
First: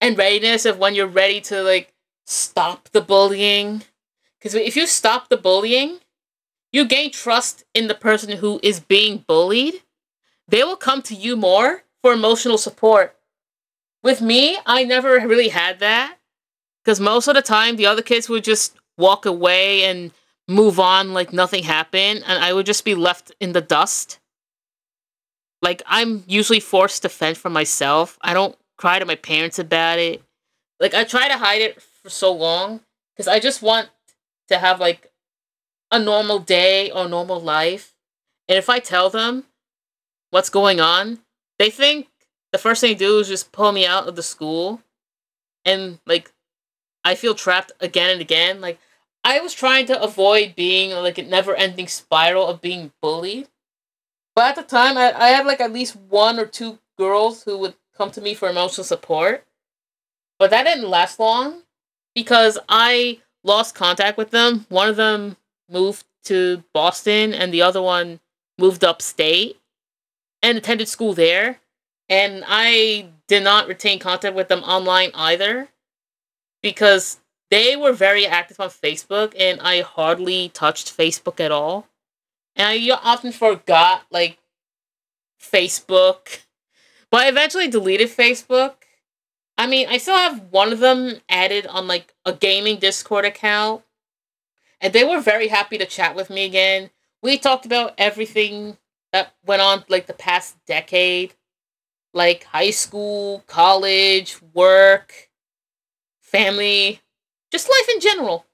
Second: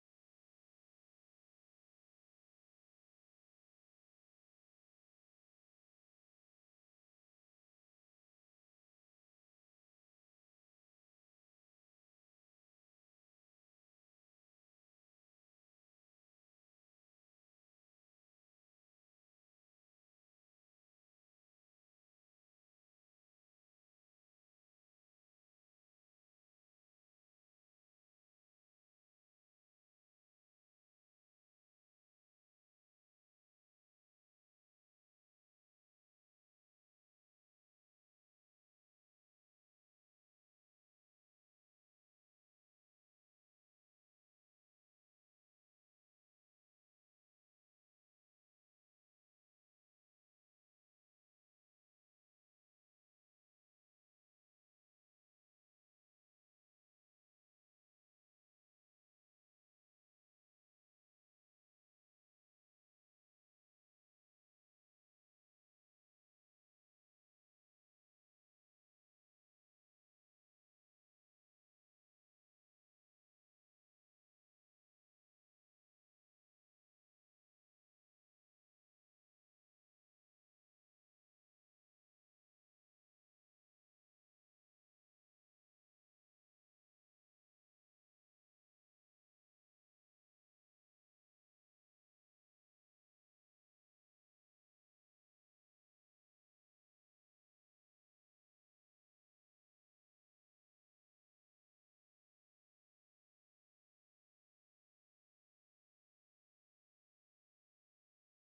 B: and readiness of when you're ready to like stop the bullying. Because if you stop the bullying, you gain trust in the person who is being bullied. They will come to you more for emotional support. With me, I never really had that. Because most of the time, the other kids would just walk away and move on like nothing happened, and I would just be left in the dust. Like, I'm usually forced to fend for myself. I don't cry to my parents about it. Like, I try to hide it for so long because I just want to have like a normal day or normal life. And if I tell them what's going on, they think the first thing they do is just pull me out of the school, and like I feel trapped again and again. Like I was trying to avoid being like a never ending spiral of being bullied. But at the time, I had like at least one or two girls who would come to me for emotional support. But that didn't last long because I lost contact with them. One of them moved to Boston and the other one moved upstate and attended school there. And I did not retain contact with them online either because they were very active on Facebook, and I hardly touched Facebook at all. And I, yeah, often forgot like Facebook, but I eventually deleted Facebook. I mean, I still have one of them added on like a gaming Discord account, and they were very happy to chat with me again. We talked about everything that went on like the past decade, like high school, college, work, family, just life in general.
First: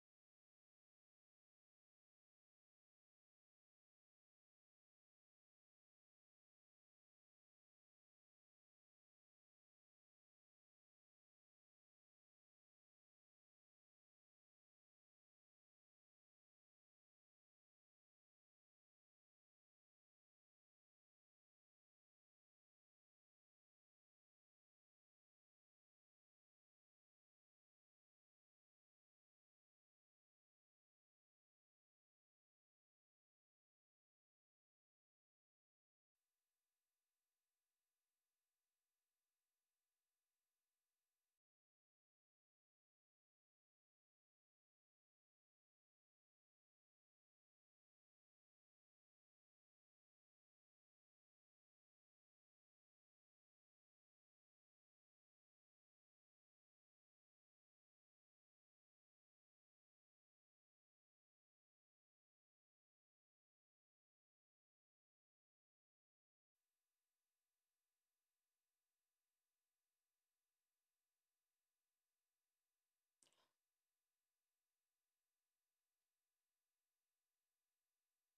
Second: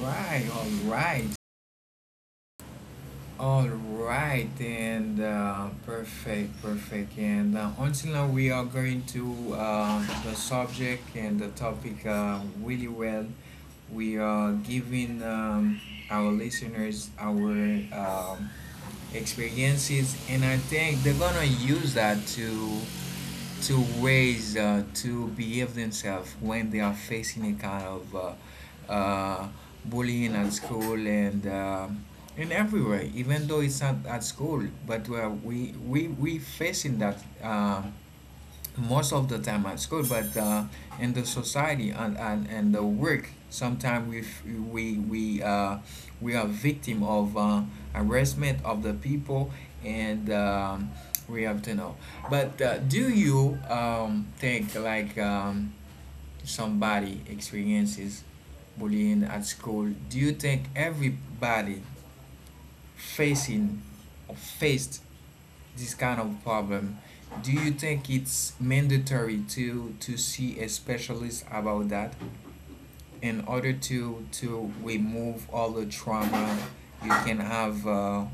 A: Right. All right. All right, and perfect, perfect. And until now, we are going to the subject and the topic really well. We are giving our listeners our experiences, and I think they're gonna use that to ways to behave themselves when they are facing a kind of uh, bullying at school, and in everywhere, even though it's not at school, but we facing that most of the time at school, but in the society, and the work. Sometimes we f- we we uh, we are victim of harassment of the people, and we have to know. But do you think like somebody experiences bullying at school? Do you think everybody facing or faced this kind of problem, do you think it's mandatory to see a specialist about that in order to remove all the trauma you can have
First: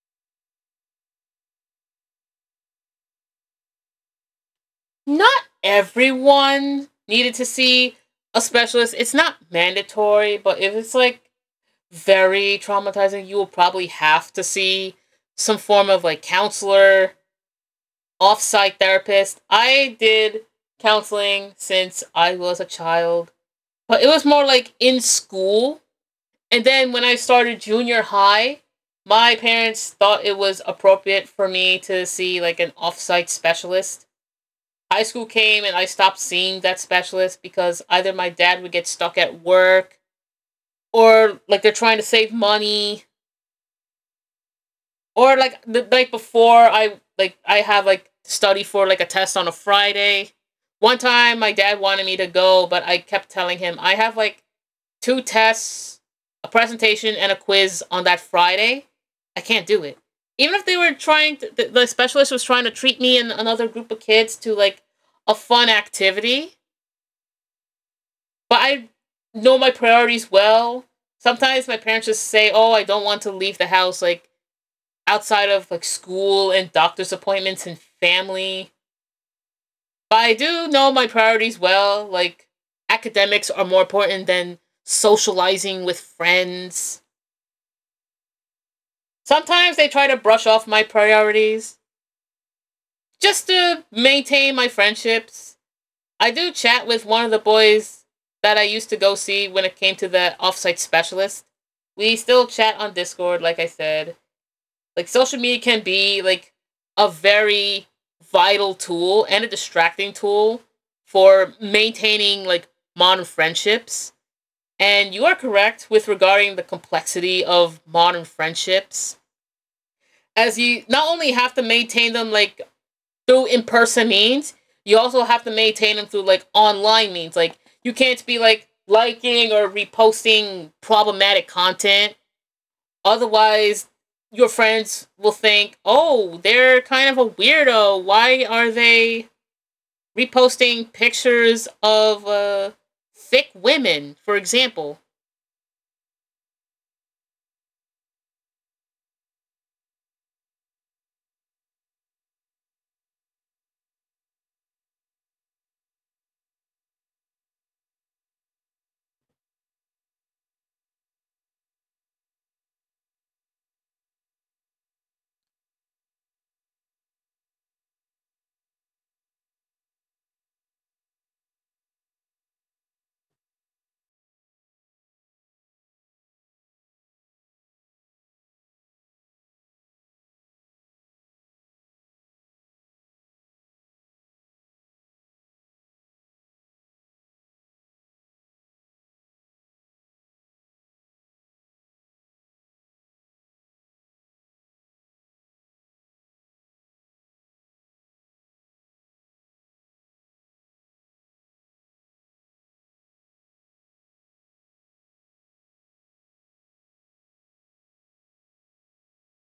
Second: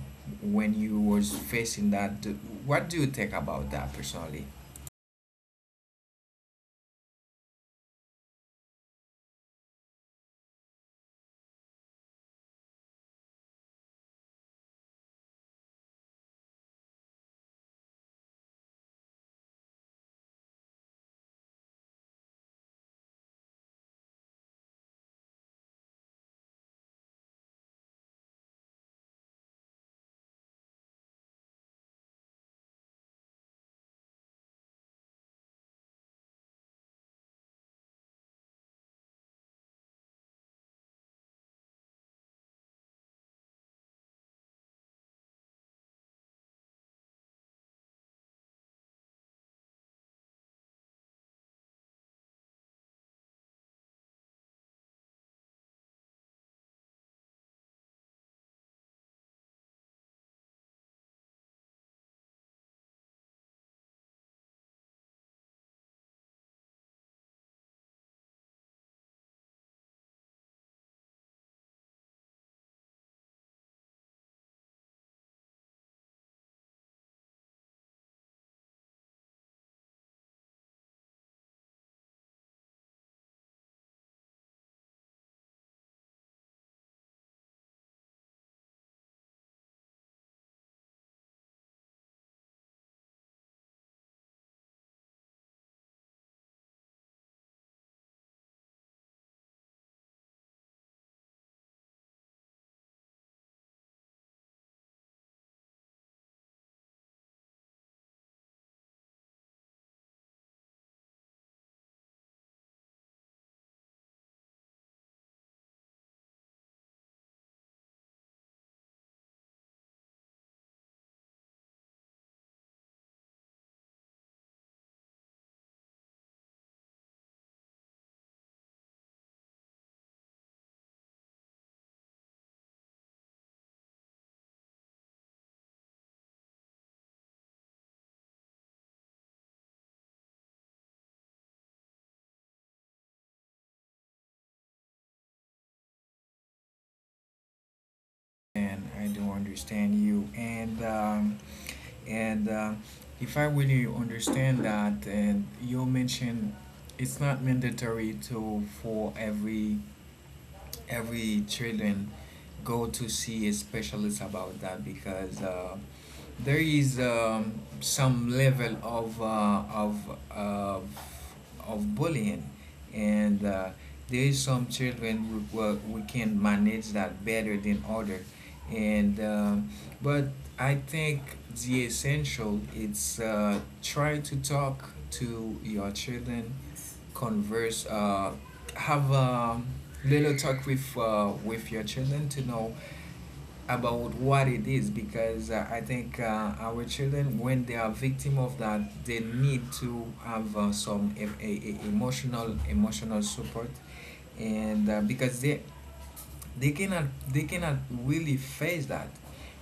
A: when you was facing that? What do you think about that personally?
B: Not everyone needed to see a specialist. It's not mandatory, but if it's like very traumatizing, you will probably have to see some form of like counselor, off site therapist. I did counseling since I was a child, but it was more like in school. And then when I started junior high, my parents thought it was appropriate for me to see like an off site specialist. High school came and I stopped seeing that specialist because either my dad would get stuck at work or like they're trying to save money or like the night before I have like study for like a test on a Friday. One time my dad wanted me to go, but I kept telling him I have like two tests, a presentation and a quiz on that Friday. I can't do it. Even if they were trying to, the specialist was trying to treat me and another group of kids to like a fun activity, but I know my priorities well. Sometimes my parents just say, "Oh, I don't want to leave the house like outside of like school and doctor's appointments and family." But I do know my priorities well. Like academics are more important than socializing with friends. Sometimes they try to brush off my priorities just to maintain my friendships. I do chat with one of the boys that I used to go see when it came to the offsite specialist. We still chat on Discord, like I said. Like social media can be like a very vital tool and a distracting tool for maintaining like modern friendships. And you are correct with regarding the complexity of modern friendships. As you not only have to maintain them like through in person means, you also have to maintain them through like online means. Like you can't be like liking or reposting problematic content. Otherwise, your friends will think, oh, they're kind of a weirdo. Why are they reposting pictures of thick women, for example?
A: And I do understand you. And if I really understand that, and you mentioned it's not mandatory to for every children go to see a specialist about that, because there is some level of bullying, and there is some children who can manage that better than other, and but I think the essential is try to talk to your children, converse, have a little talk with your children to know about what it is, because I think our children, when they are victim of that, they need to have some emotional support, and because they cannot they cannot really face that.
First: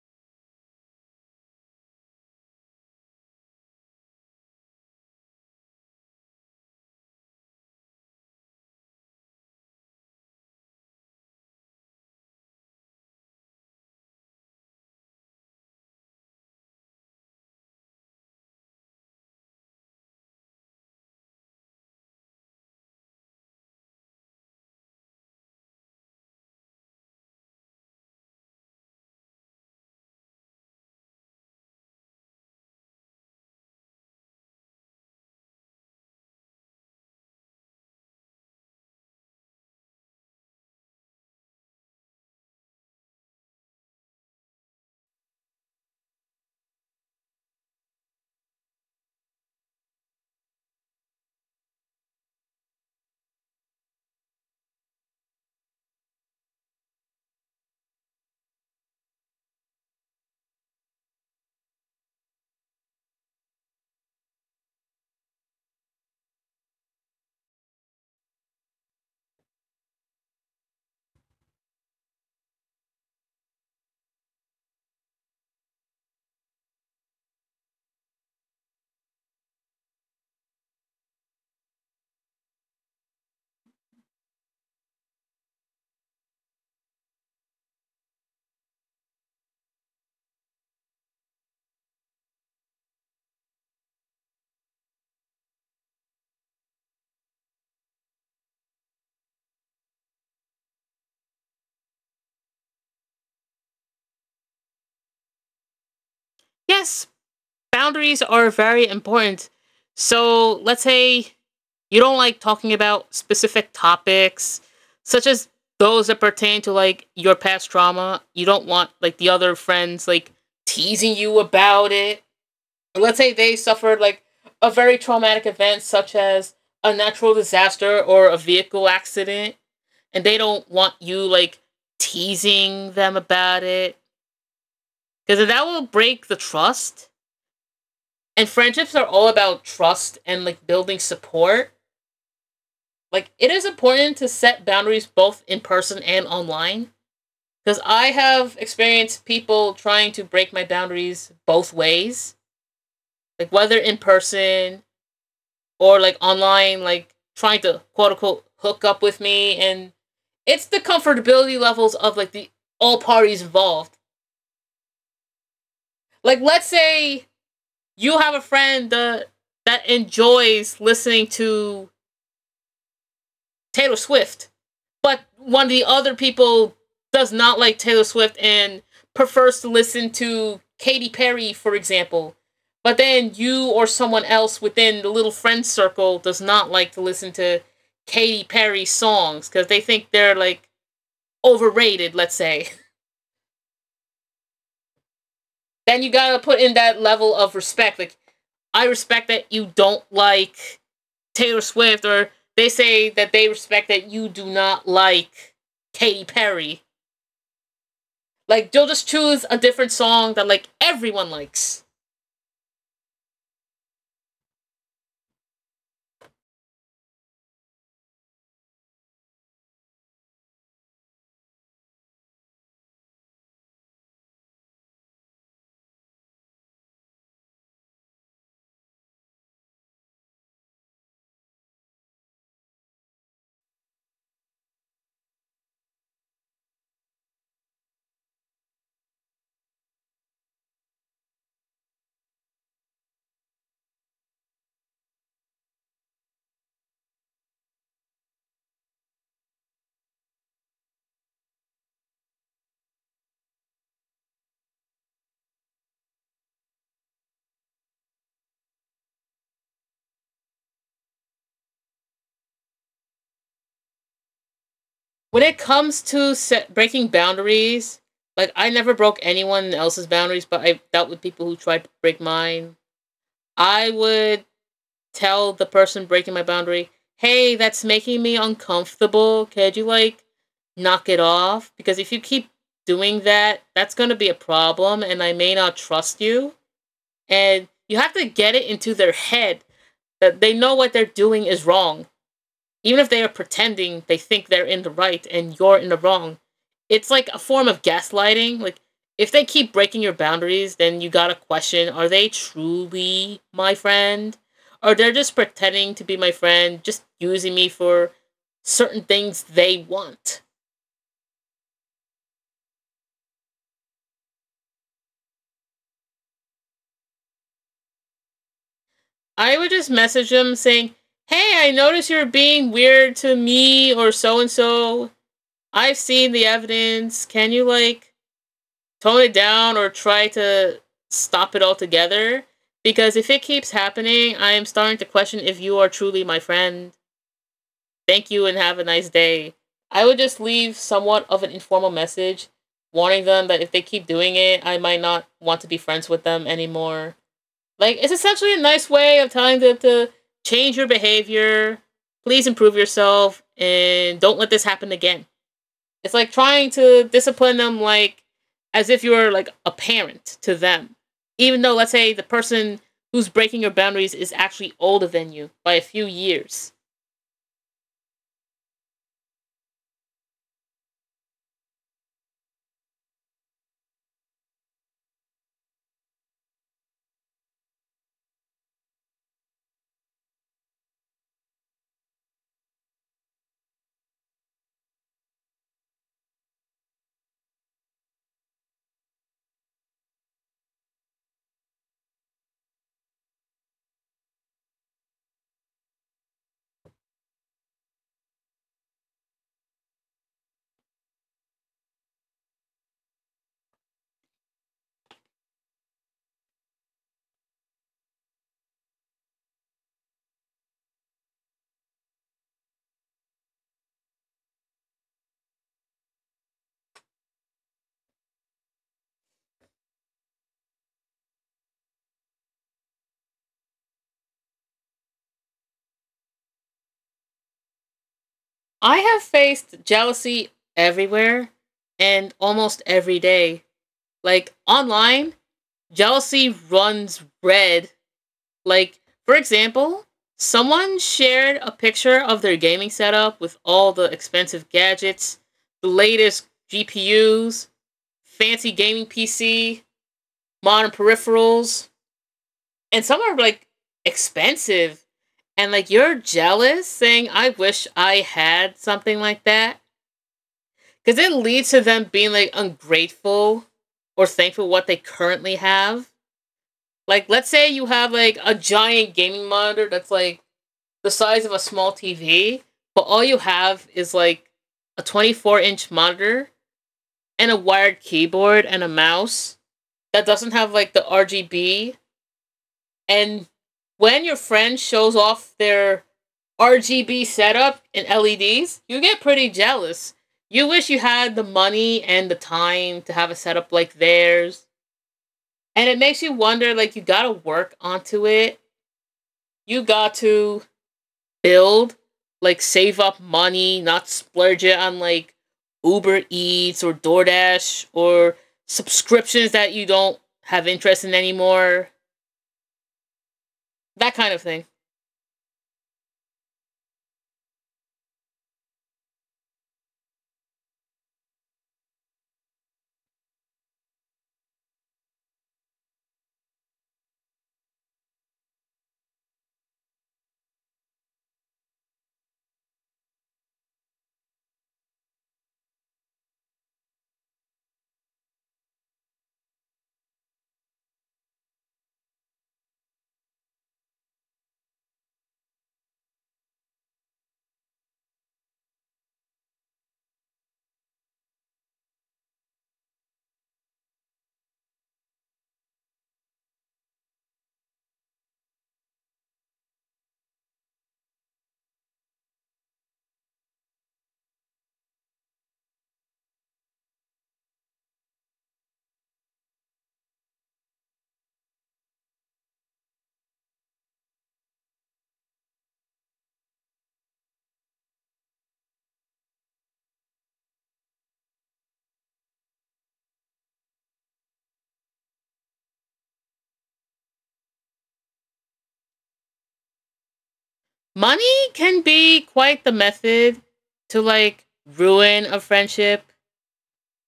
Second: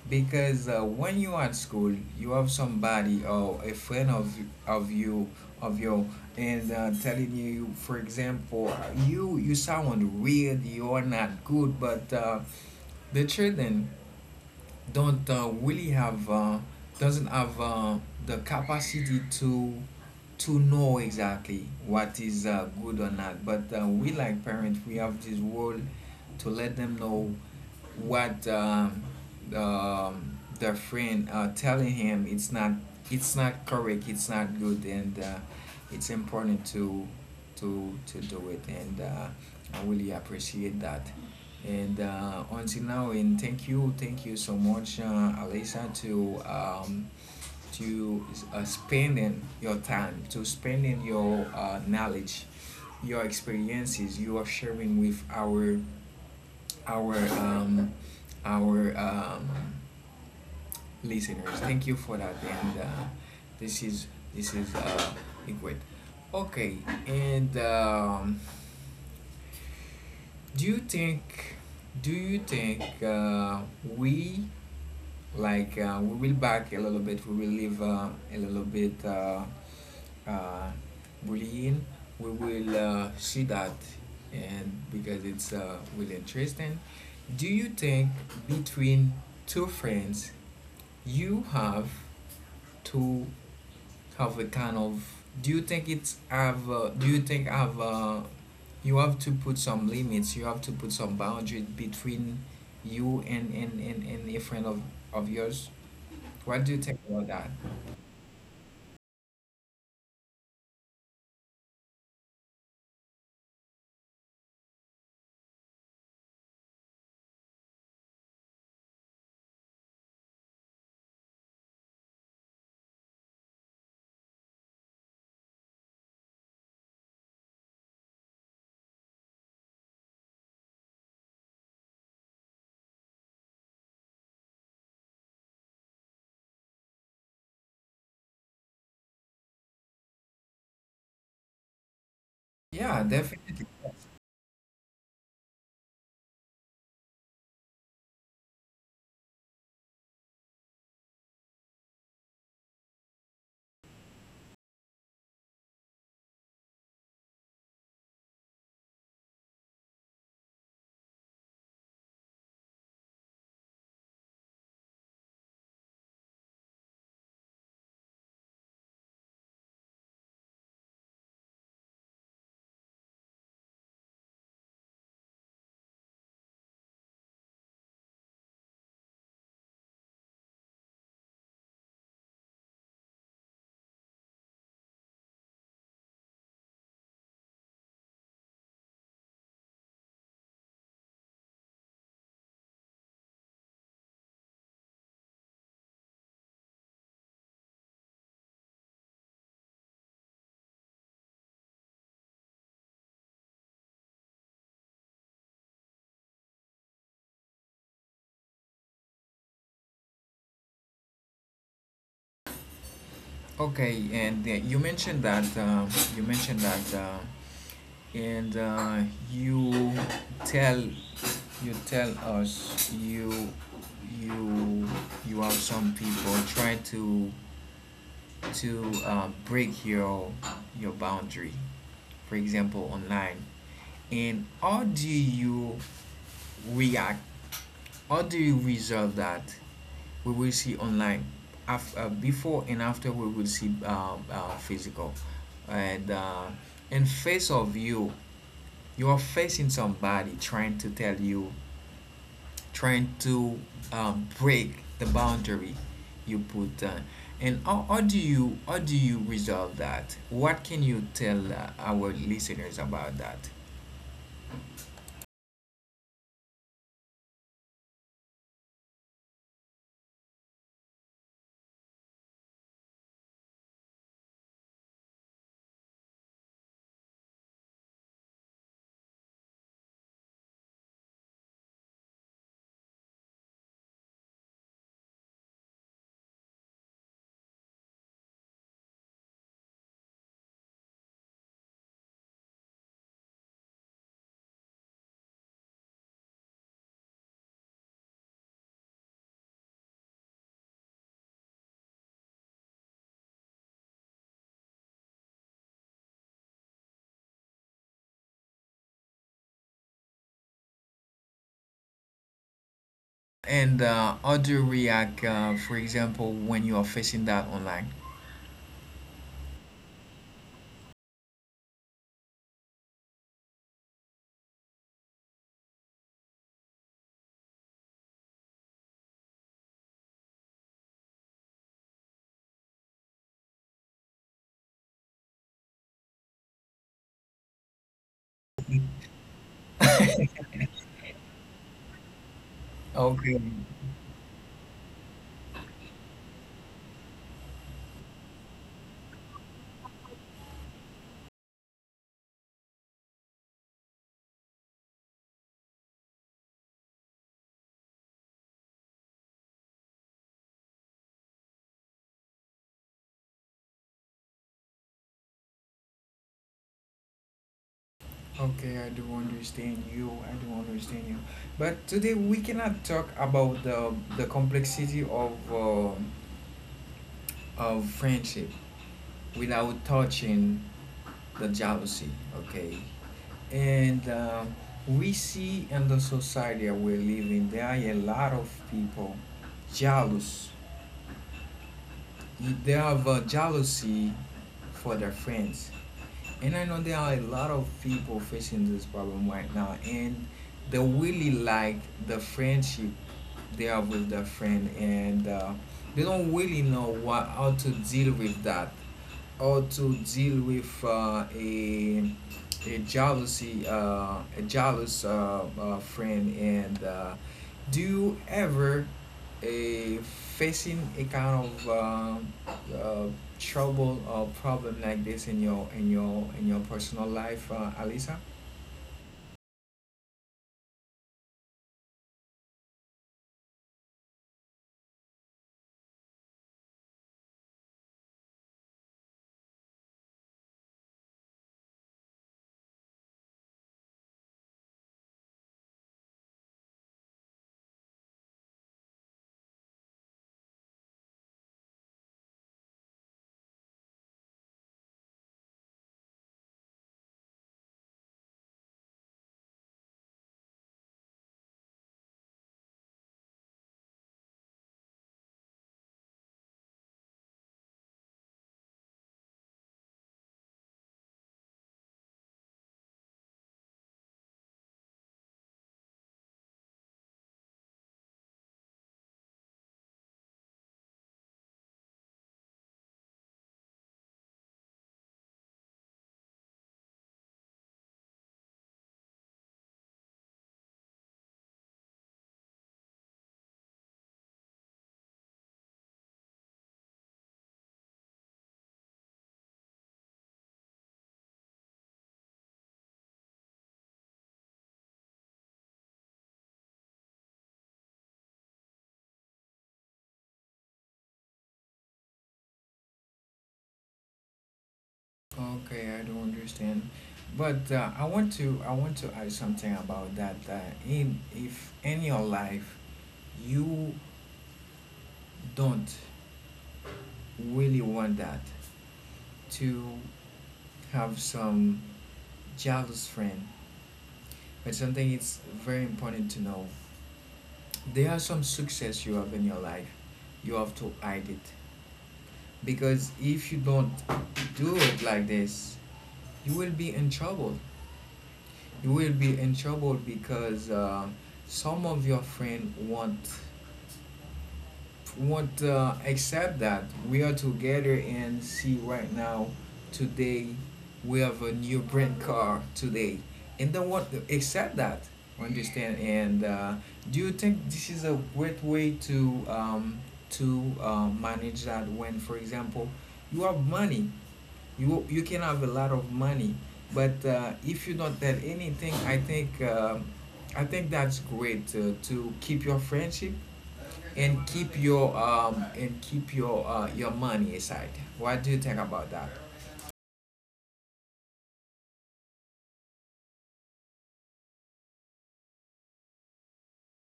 A: Because when you at school, you have somebody or a friend of you of you and telling you, for example, you sound weird, you are not good, but the children don't really have doesn't have the capacity to know exactly what is good or not, but we like parents, we have this role to let them know what the friend telling him, it's not correct, it's not good, and it's important to do it, and I really appreciate that. And until now. And thank you, so much, Alisa, to to spending your time, to spending your knowledge, your experiences you are sharing with our um, our listeners. Thank you for that. And this is this is liquid. Okay. And do you think, we, like, we will back a little bit? We will leave a little bit uh, bullying, we will see that, and because it's really interesting. Do you think between two friends you have to have a kind of? Do you think it's have? Do you think have? You have to put some limits. You have to put some boundaries between you and a friend of yours. What do you think
B: Yes,
A: about that?
B: boundaries are very important. So let's say you don't like talking about specific topics, such as those that pertain to like your past trauma. You don't want like the other friends like teasing you about it. Let's say they suffered like a very traumatic event, such as a natural disaster or a vehicle accident, and they don't want you like teasing them about it because that will break the trust and friendships are all about trust and like building support.
A: Yeah,
B: Like it is
A: definitely.
B: important to set boundaries both in person and online because I have experienced people trying to break my boundaries both ways, like whether in person or like online, like trying to quote unquote hook up with me. And it's the comfortability levels of like the all parties involved. Like let's say you have a friend that enjoys listening to Taylor Swift but one of the other people does not like Taylor Swift and prefers to listen to Katy Perry, for example. But then you or someone else within the little friend circle does not like to listen to Katy Perry songs because they think they're like overrated, let's say. [laughs] Then you gotta put in that level of respect. Like, I respect that you don't like Taylor Swift, or they say that they respect that you do not like Katy Perry. Like they'll just choose a different song that like everyone likes.
A: Okay, and you mentioned that, and you tell you tell us, you you have some people try to break your boundary, for example, online. And how do you react? How do you resolve that? We will see online. After Before and after, we will see physical. And in face of you, you are facing somebody trying to tell you, trying to break the boundary you put. And how do you resolve that? What can you tell our listeners about that?
B: When it comes to set, breaking boundaries, like I never broke anyone else's boundaries, but I dealt with people who tried to break mine. I would tell the person breaking my boundary, "Hey, that's making me uncomfortable. Could you like knock it off? Because if you keep doing that, that's going to be a problem and I may not trust you." And you have to get it into their head that they know what they're doing is wrong, even if they are pretending they think they're in the right and you're in the wrong. It's like a form of gaslighting. Like if they keep breaking your boundaries, then you gotta question: Are they truly my friend, or they're just pretending to be my friend, just using me for certain things they want?
A: And how do you react, for example, when you are facing that online?
B: I would just message them saying, "Hey, I notice you're being weird to me or so and so. I've seen the evidence. Can you like?" Tone it down or try to stop it altogether because if it keeps happening, I am starting to question if you are truly my friend. Thank you and have a nice day. I would just leave somewhat of an informal message warning
A: Okay.
B: them that if they keep doing it, I might not want to be friends with them anymore. Like, it's essentially a nice way of telling them to change your behavior, please improve yourself, and don't let this happen again. It's like trying to discipline them like as if you're like a parent to them. Even though let's say the person who's breaking your boundaries is actually older than you by a few years.
A: Okay, I do understand you. I do understand you. But today we cannot talk about the complexity of friendship without touching the jealousy. Okay, and we see in the society that we're living, there are a lot of people jealous. They have a jealousy for their friends. And I know there are a lot of people facing this problem right now, and they really like the friendship they have with their friend, and they don't really know what how to deal with that, how to deal with a jealous friend. And Do you ever uh, facing a kind of uh, trouble or problem like this in your personal life, Alisa?
B: I have faced jealousy everywhere and almost every day. Like online, jealousy runs red. Like for example, someone shared a picture of their gaming setup with all the expensive gadgets, the latest GPUs, fancy gaming PC, modern peripherals, and some are like expensive. And like you're jealous saying, I wish I had something like that. Because it leads to them being like ungrateful or thankful for what they currently have. Like, let's say you have like a giant gaming monitor that's like the size of a small TV, but all you have is like a 24-inch monitor and a wired keyboard and a mouse that doesn't have like the RGB. And when your friend shows off their RGB setup and LEDs, you get pretty jealous. You wish you had the money and the time to have a setup like theirs. And it makes you wonder like, you gotta work onto it. You got to build, like, save up money, not splurge it on like Uber Eats or DoorDash or subscriptions that you don't have interest in anymore. That kind of thing.
A: Okay, I don't understand. But I want to add something about that. In if in your life you don't really want that to have some jealous friend, but something it's very important to know. There are some success you have in your life. You have to hide it. Because if you don't do it like this, you will be in trouble. You will be in trouble because some of your friend want won't accept that. We are together and see right now, today, we have a new brand car today, and don't want to accept that. Understand? And Do you think this is a great way to manage that? When, for example, you have money, you can have a lot of money, but if you don't tell anything, I think that's great to keep your friendship and keep your money aside. What do you think about that?
B: Money can be quite the method to like ruin a friendship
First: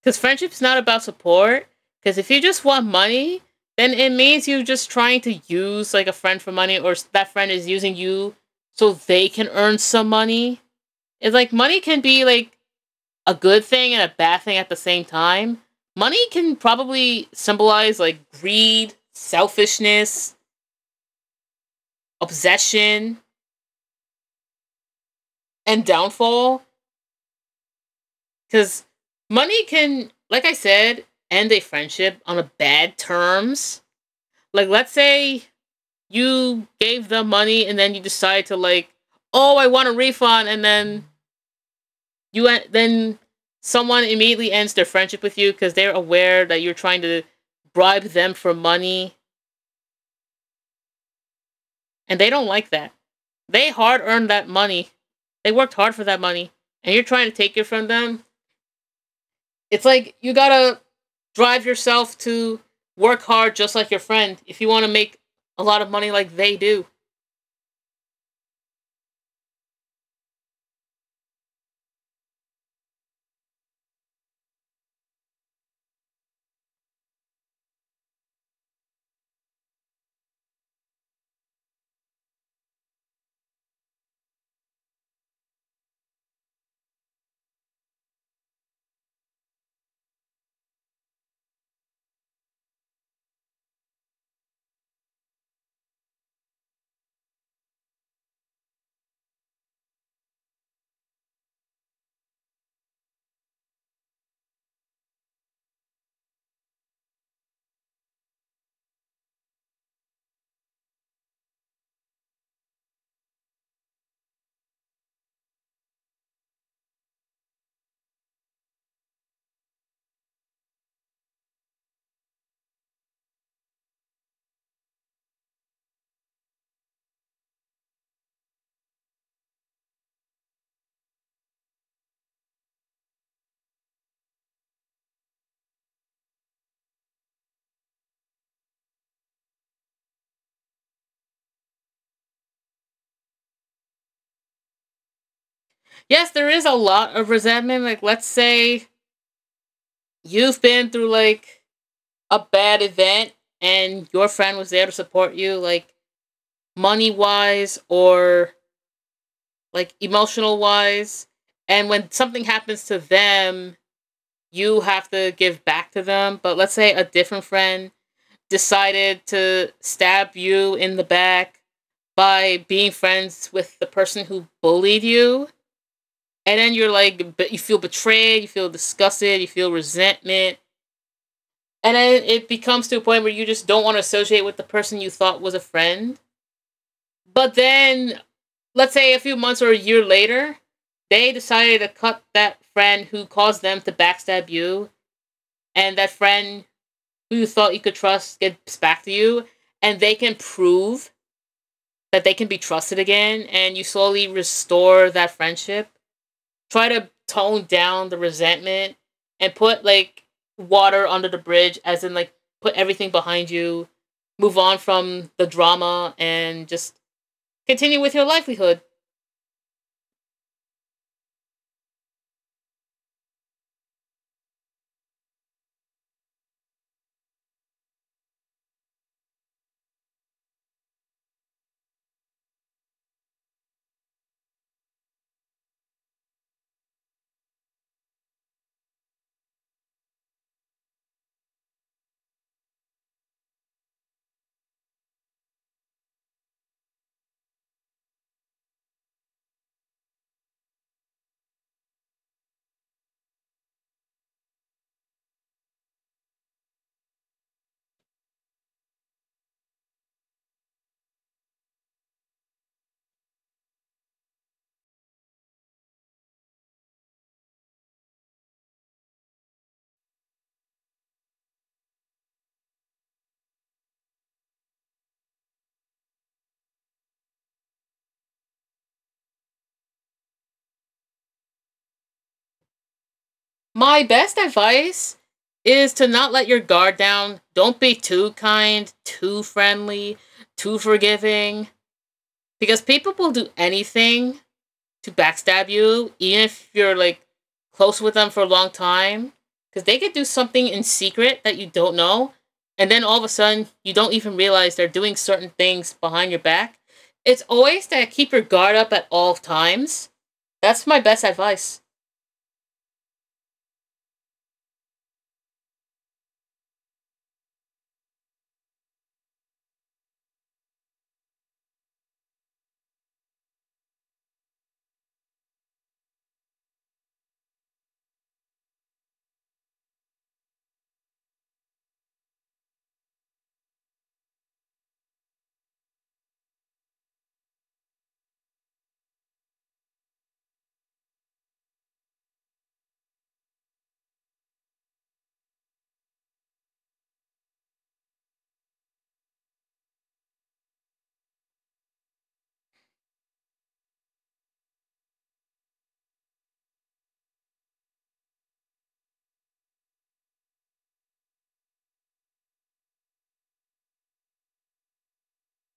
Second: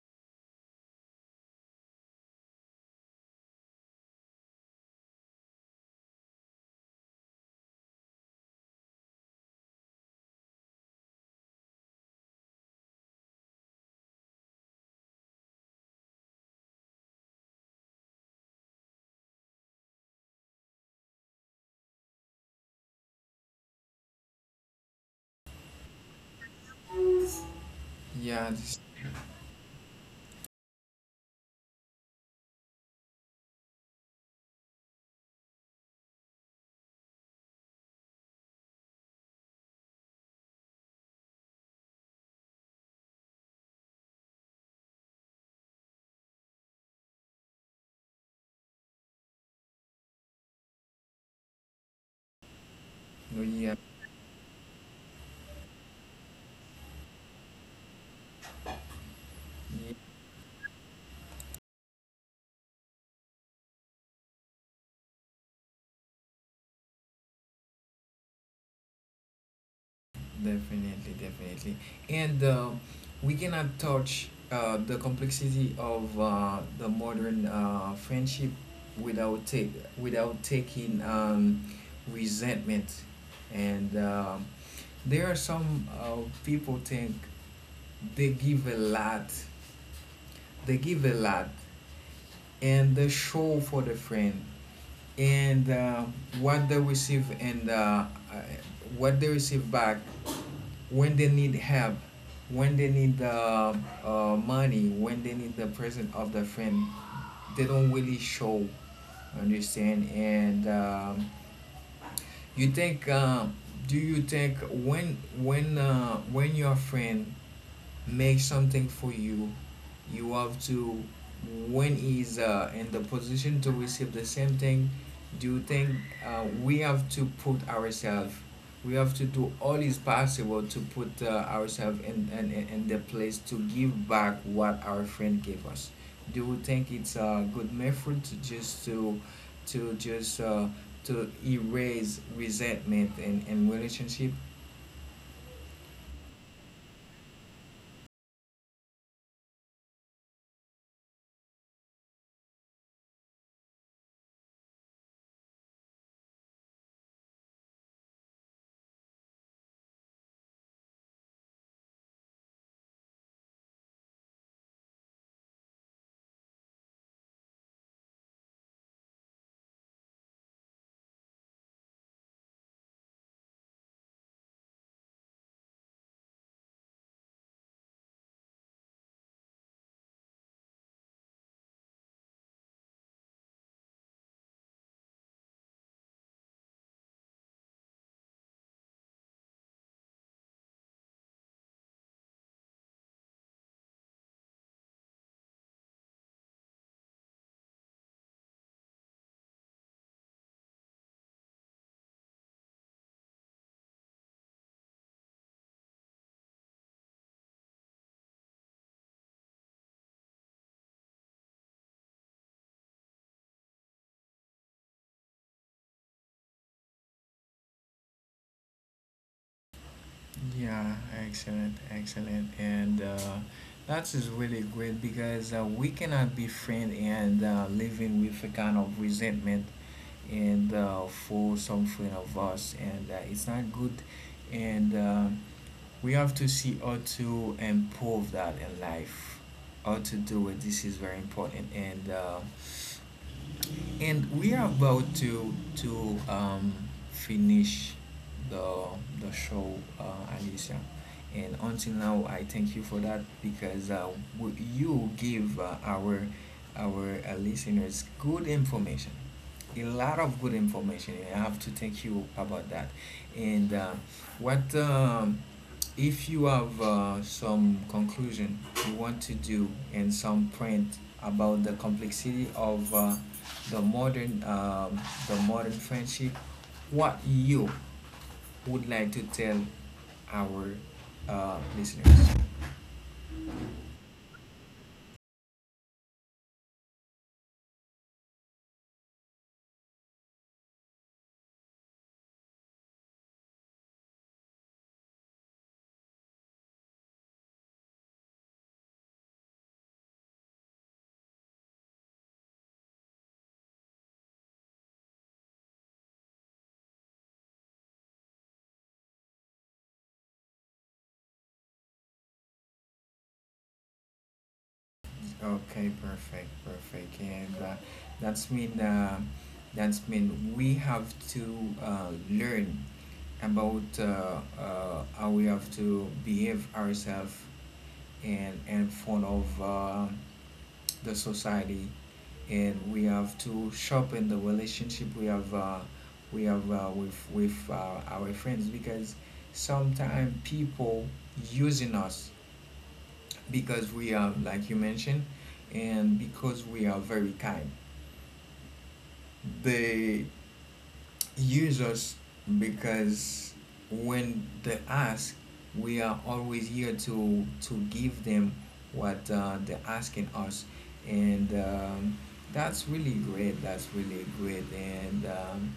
B: because friendship's not about support. Because if you just want money, then it means you're just trying to use like a friend for money, or that friend is using you so they can earn some money. It's like money can be like a good thing and a bad thing at the same time. Money can probably symbolize like greed, selfishness, obsession, and downfall.
A: Yeah, this,
B: Because money can, like I said, end a friendship on a bad terms. Like, let's say you gave them money and then you decide to like, oh, I want a refund, and then then someone immediately ends their friendship with you because they're aware that you're trying to bribe them for money, and they don't like that.
A: yeah,
B: They
A: yeah,
B: hard earned that money. They worked hard for that money, and you're trying to take it from them. It's like you gotta drive yourself to work hard just like your friend if you want to make a lot of money like they do.
A: definitely, definitely. And We cannot touch the complexity of the modern friendship without take without taking resentment. And There are some people think they give a lot they give a lot and they show for the friend and uh, and uh, what they receive back when they need help when they need money, when they need the present of the friend they don't really show. Understand? And you think Do you think when your friend make something for you, you have to, when he's in the position to receive the same thing, do you think uh, we have to put ourselves we have to do all is possible to put ourselves in the place to give back what our friend gave us? Do you think it's a good method to just to erase resentment in relationship?
B: Yes, there is a lot of resentment. Like, let's say you've been through like a bad event and your friend was there to support you, like money wise or like emotional wise. And when something happens to them, you have to give back to them. But let's say a different friend decided to stab you in the back by being friends with the person who bullied you. And then you're like, but you feel betrayed, you feel disgusted, you feel resentment. And then it becomes to a point where you just don't want to associate with the person you thought was a friend. But then, let's say a few months or a year later, they decided to cut that friend who caused them to backstab you. And that friend who you thought you could trust gets back to you. And they can prove that they can be trusted again. And you slowly restore that friendship, try to tone down the resentment and put like water under the bridge, as in like put everything behind you, move on from the drama, and just continue with your livelihood.
A: Yeah, excellent, excellent, and that is really great because we cannot be friend and living with a kind of resentment and for some friend of us, and it's not good. And We have to see how to improve that in life, how to do it. This is very important, and we are about to finish the the show, Alicia. And until now, I thank you for that because you give our listeners good information, a lot of good information. I have to thank you about that. And what If you have some conclusion you want to do and some print about the complexity of the modern um, the modern friendship? What you would like to tell our listeners?
B: My best advice is to not let your guard down. Don't be too kind, too friendly, too forgiving, because people will do anything to backstab you, even if you're like close with them for a long time, because they could do something in secret that you don't know, and then all of a sudden you don't even realize they're doing certain things behind your back. It's always to keep your guard up at all times. That's my best advice.
A: Okay, perfect, perfect. And that's mean uh, that's mean we have to learn about how we have to behave ourselves and in front of the society, and we have to sharpen the relationship we have with our friends, because sometimes people using us because we are like you mentioned, and because we are very kind, they use us because when they ask, we are always here to give them what they're asking us. And That's really great, that's really great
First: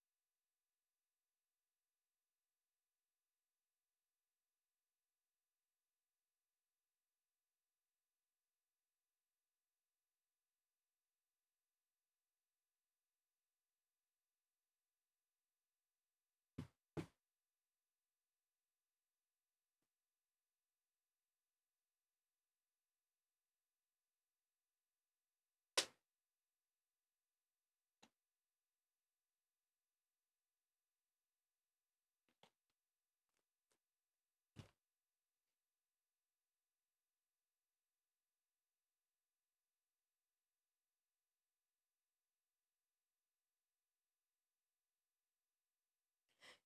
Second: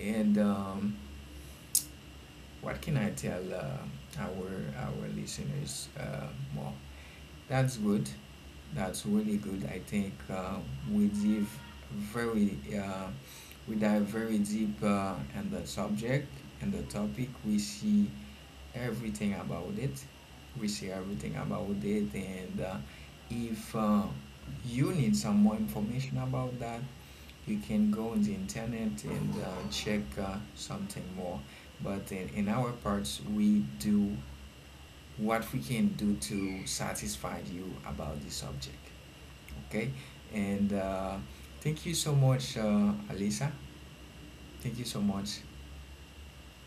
A: and what can I tell our listeners more? That's good. That's really good. I think we dive very uh, we dive very deep in the subject and the topic. We see everything about it. We see everything about it, and if you need some more information about that, you can go on the internet and check something more. But in our parts, we do what we can do to satisfy you about this subject. Okay? And thank you so much, Alisa. Thank you so much.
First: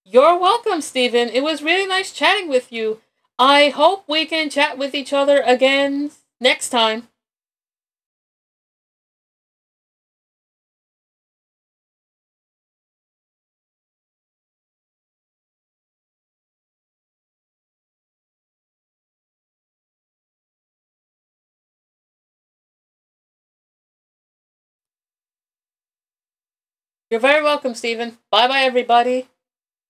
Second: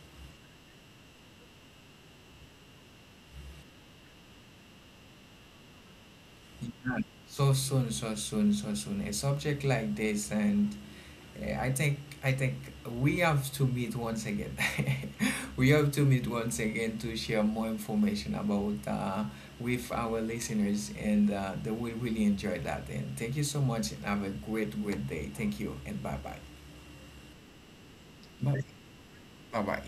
B: You're welcome, Stephen. It was really nice chatting with you. I hope we can chat with each other again next
A: Yeah.
B: time.
A: So soon, so soon, so soon. A subject like this, and I think we have to meet once again. [laughs] We have to meet once again to share more information about with our listeners, and they will really enjoy that. And thank you so much, and have a great, great day. Thank you, and bye bye.
B: You're very welcome, Stephen. Bye bye,
A: Bye.
B: everybody.
A: Bye bye.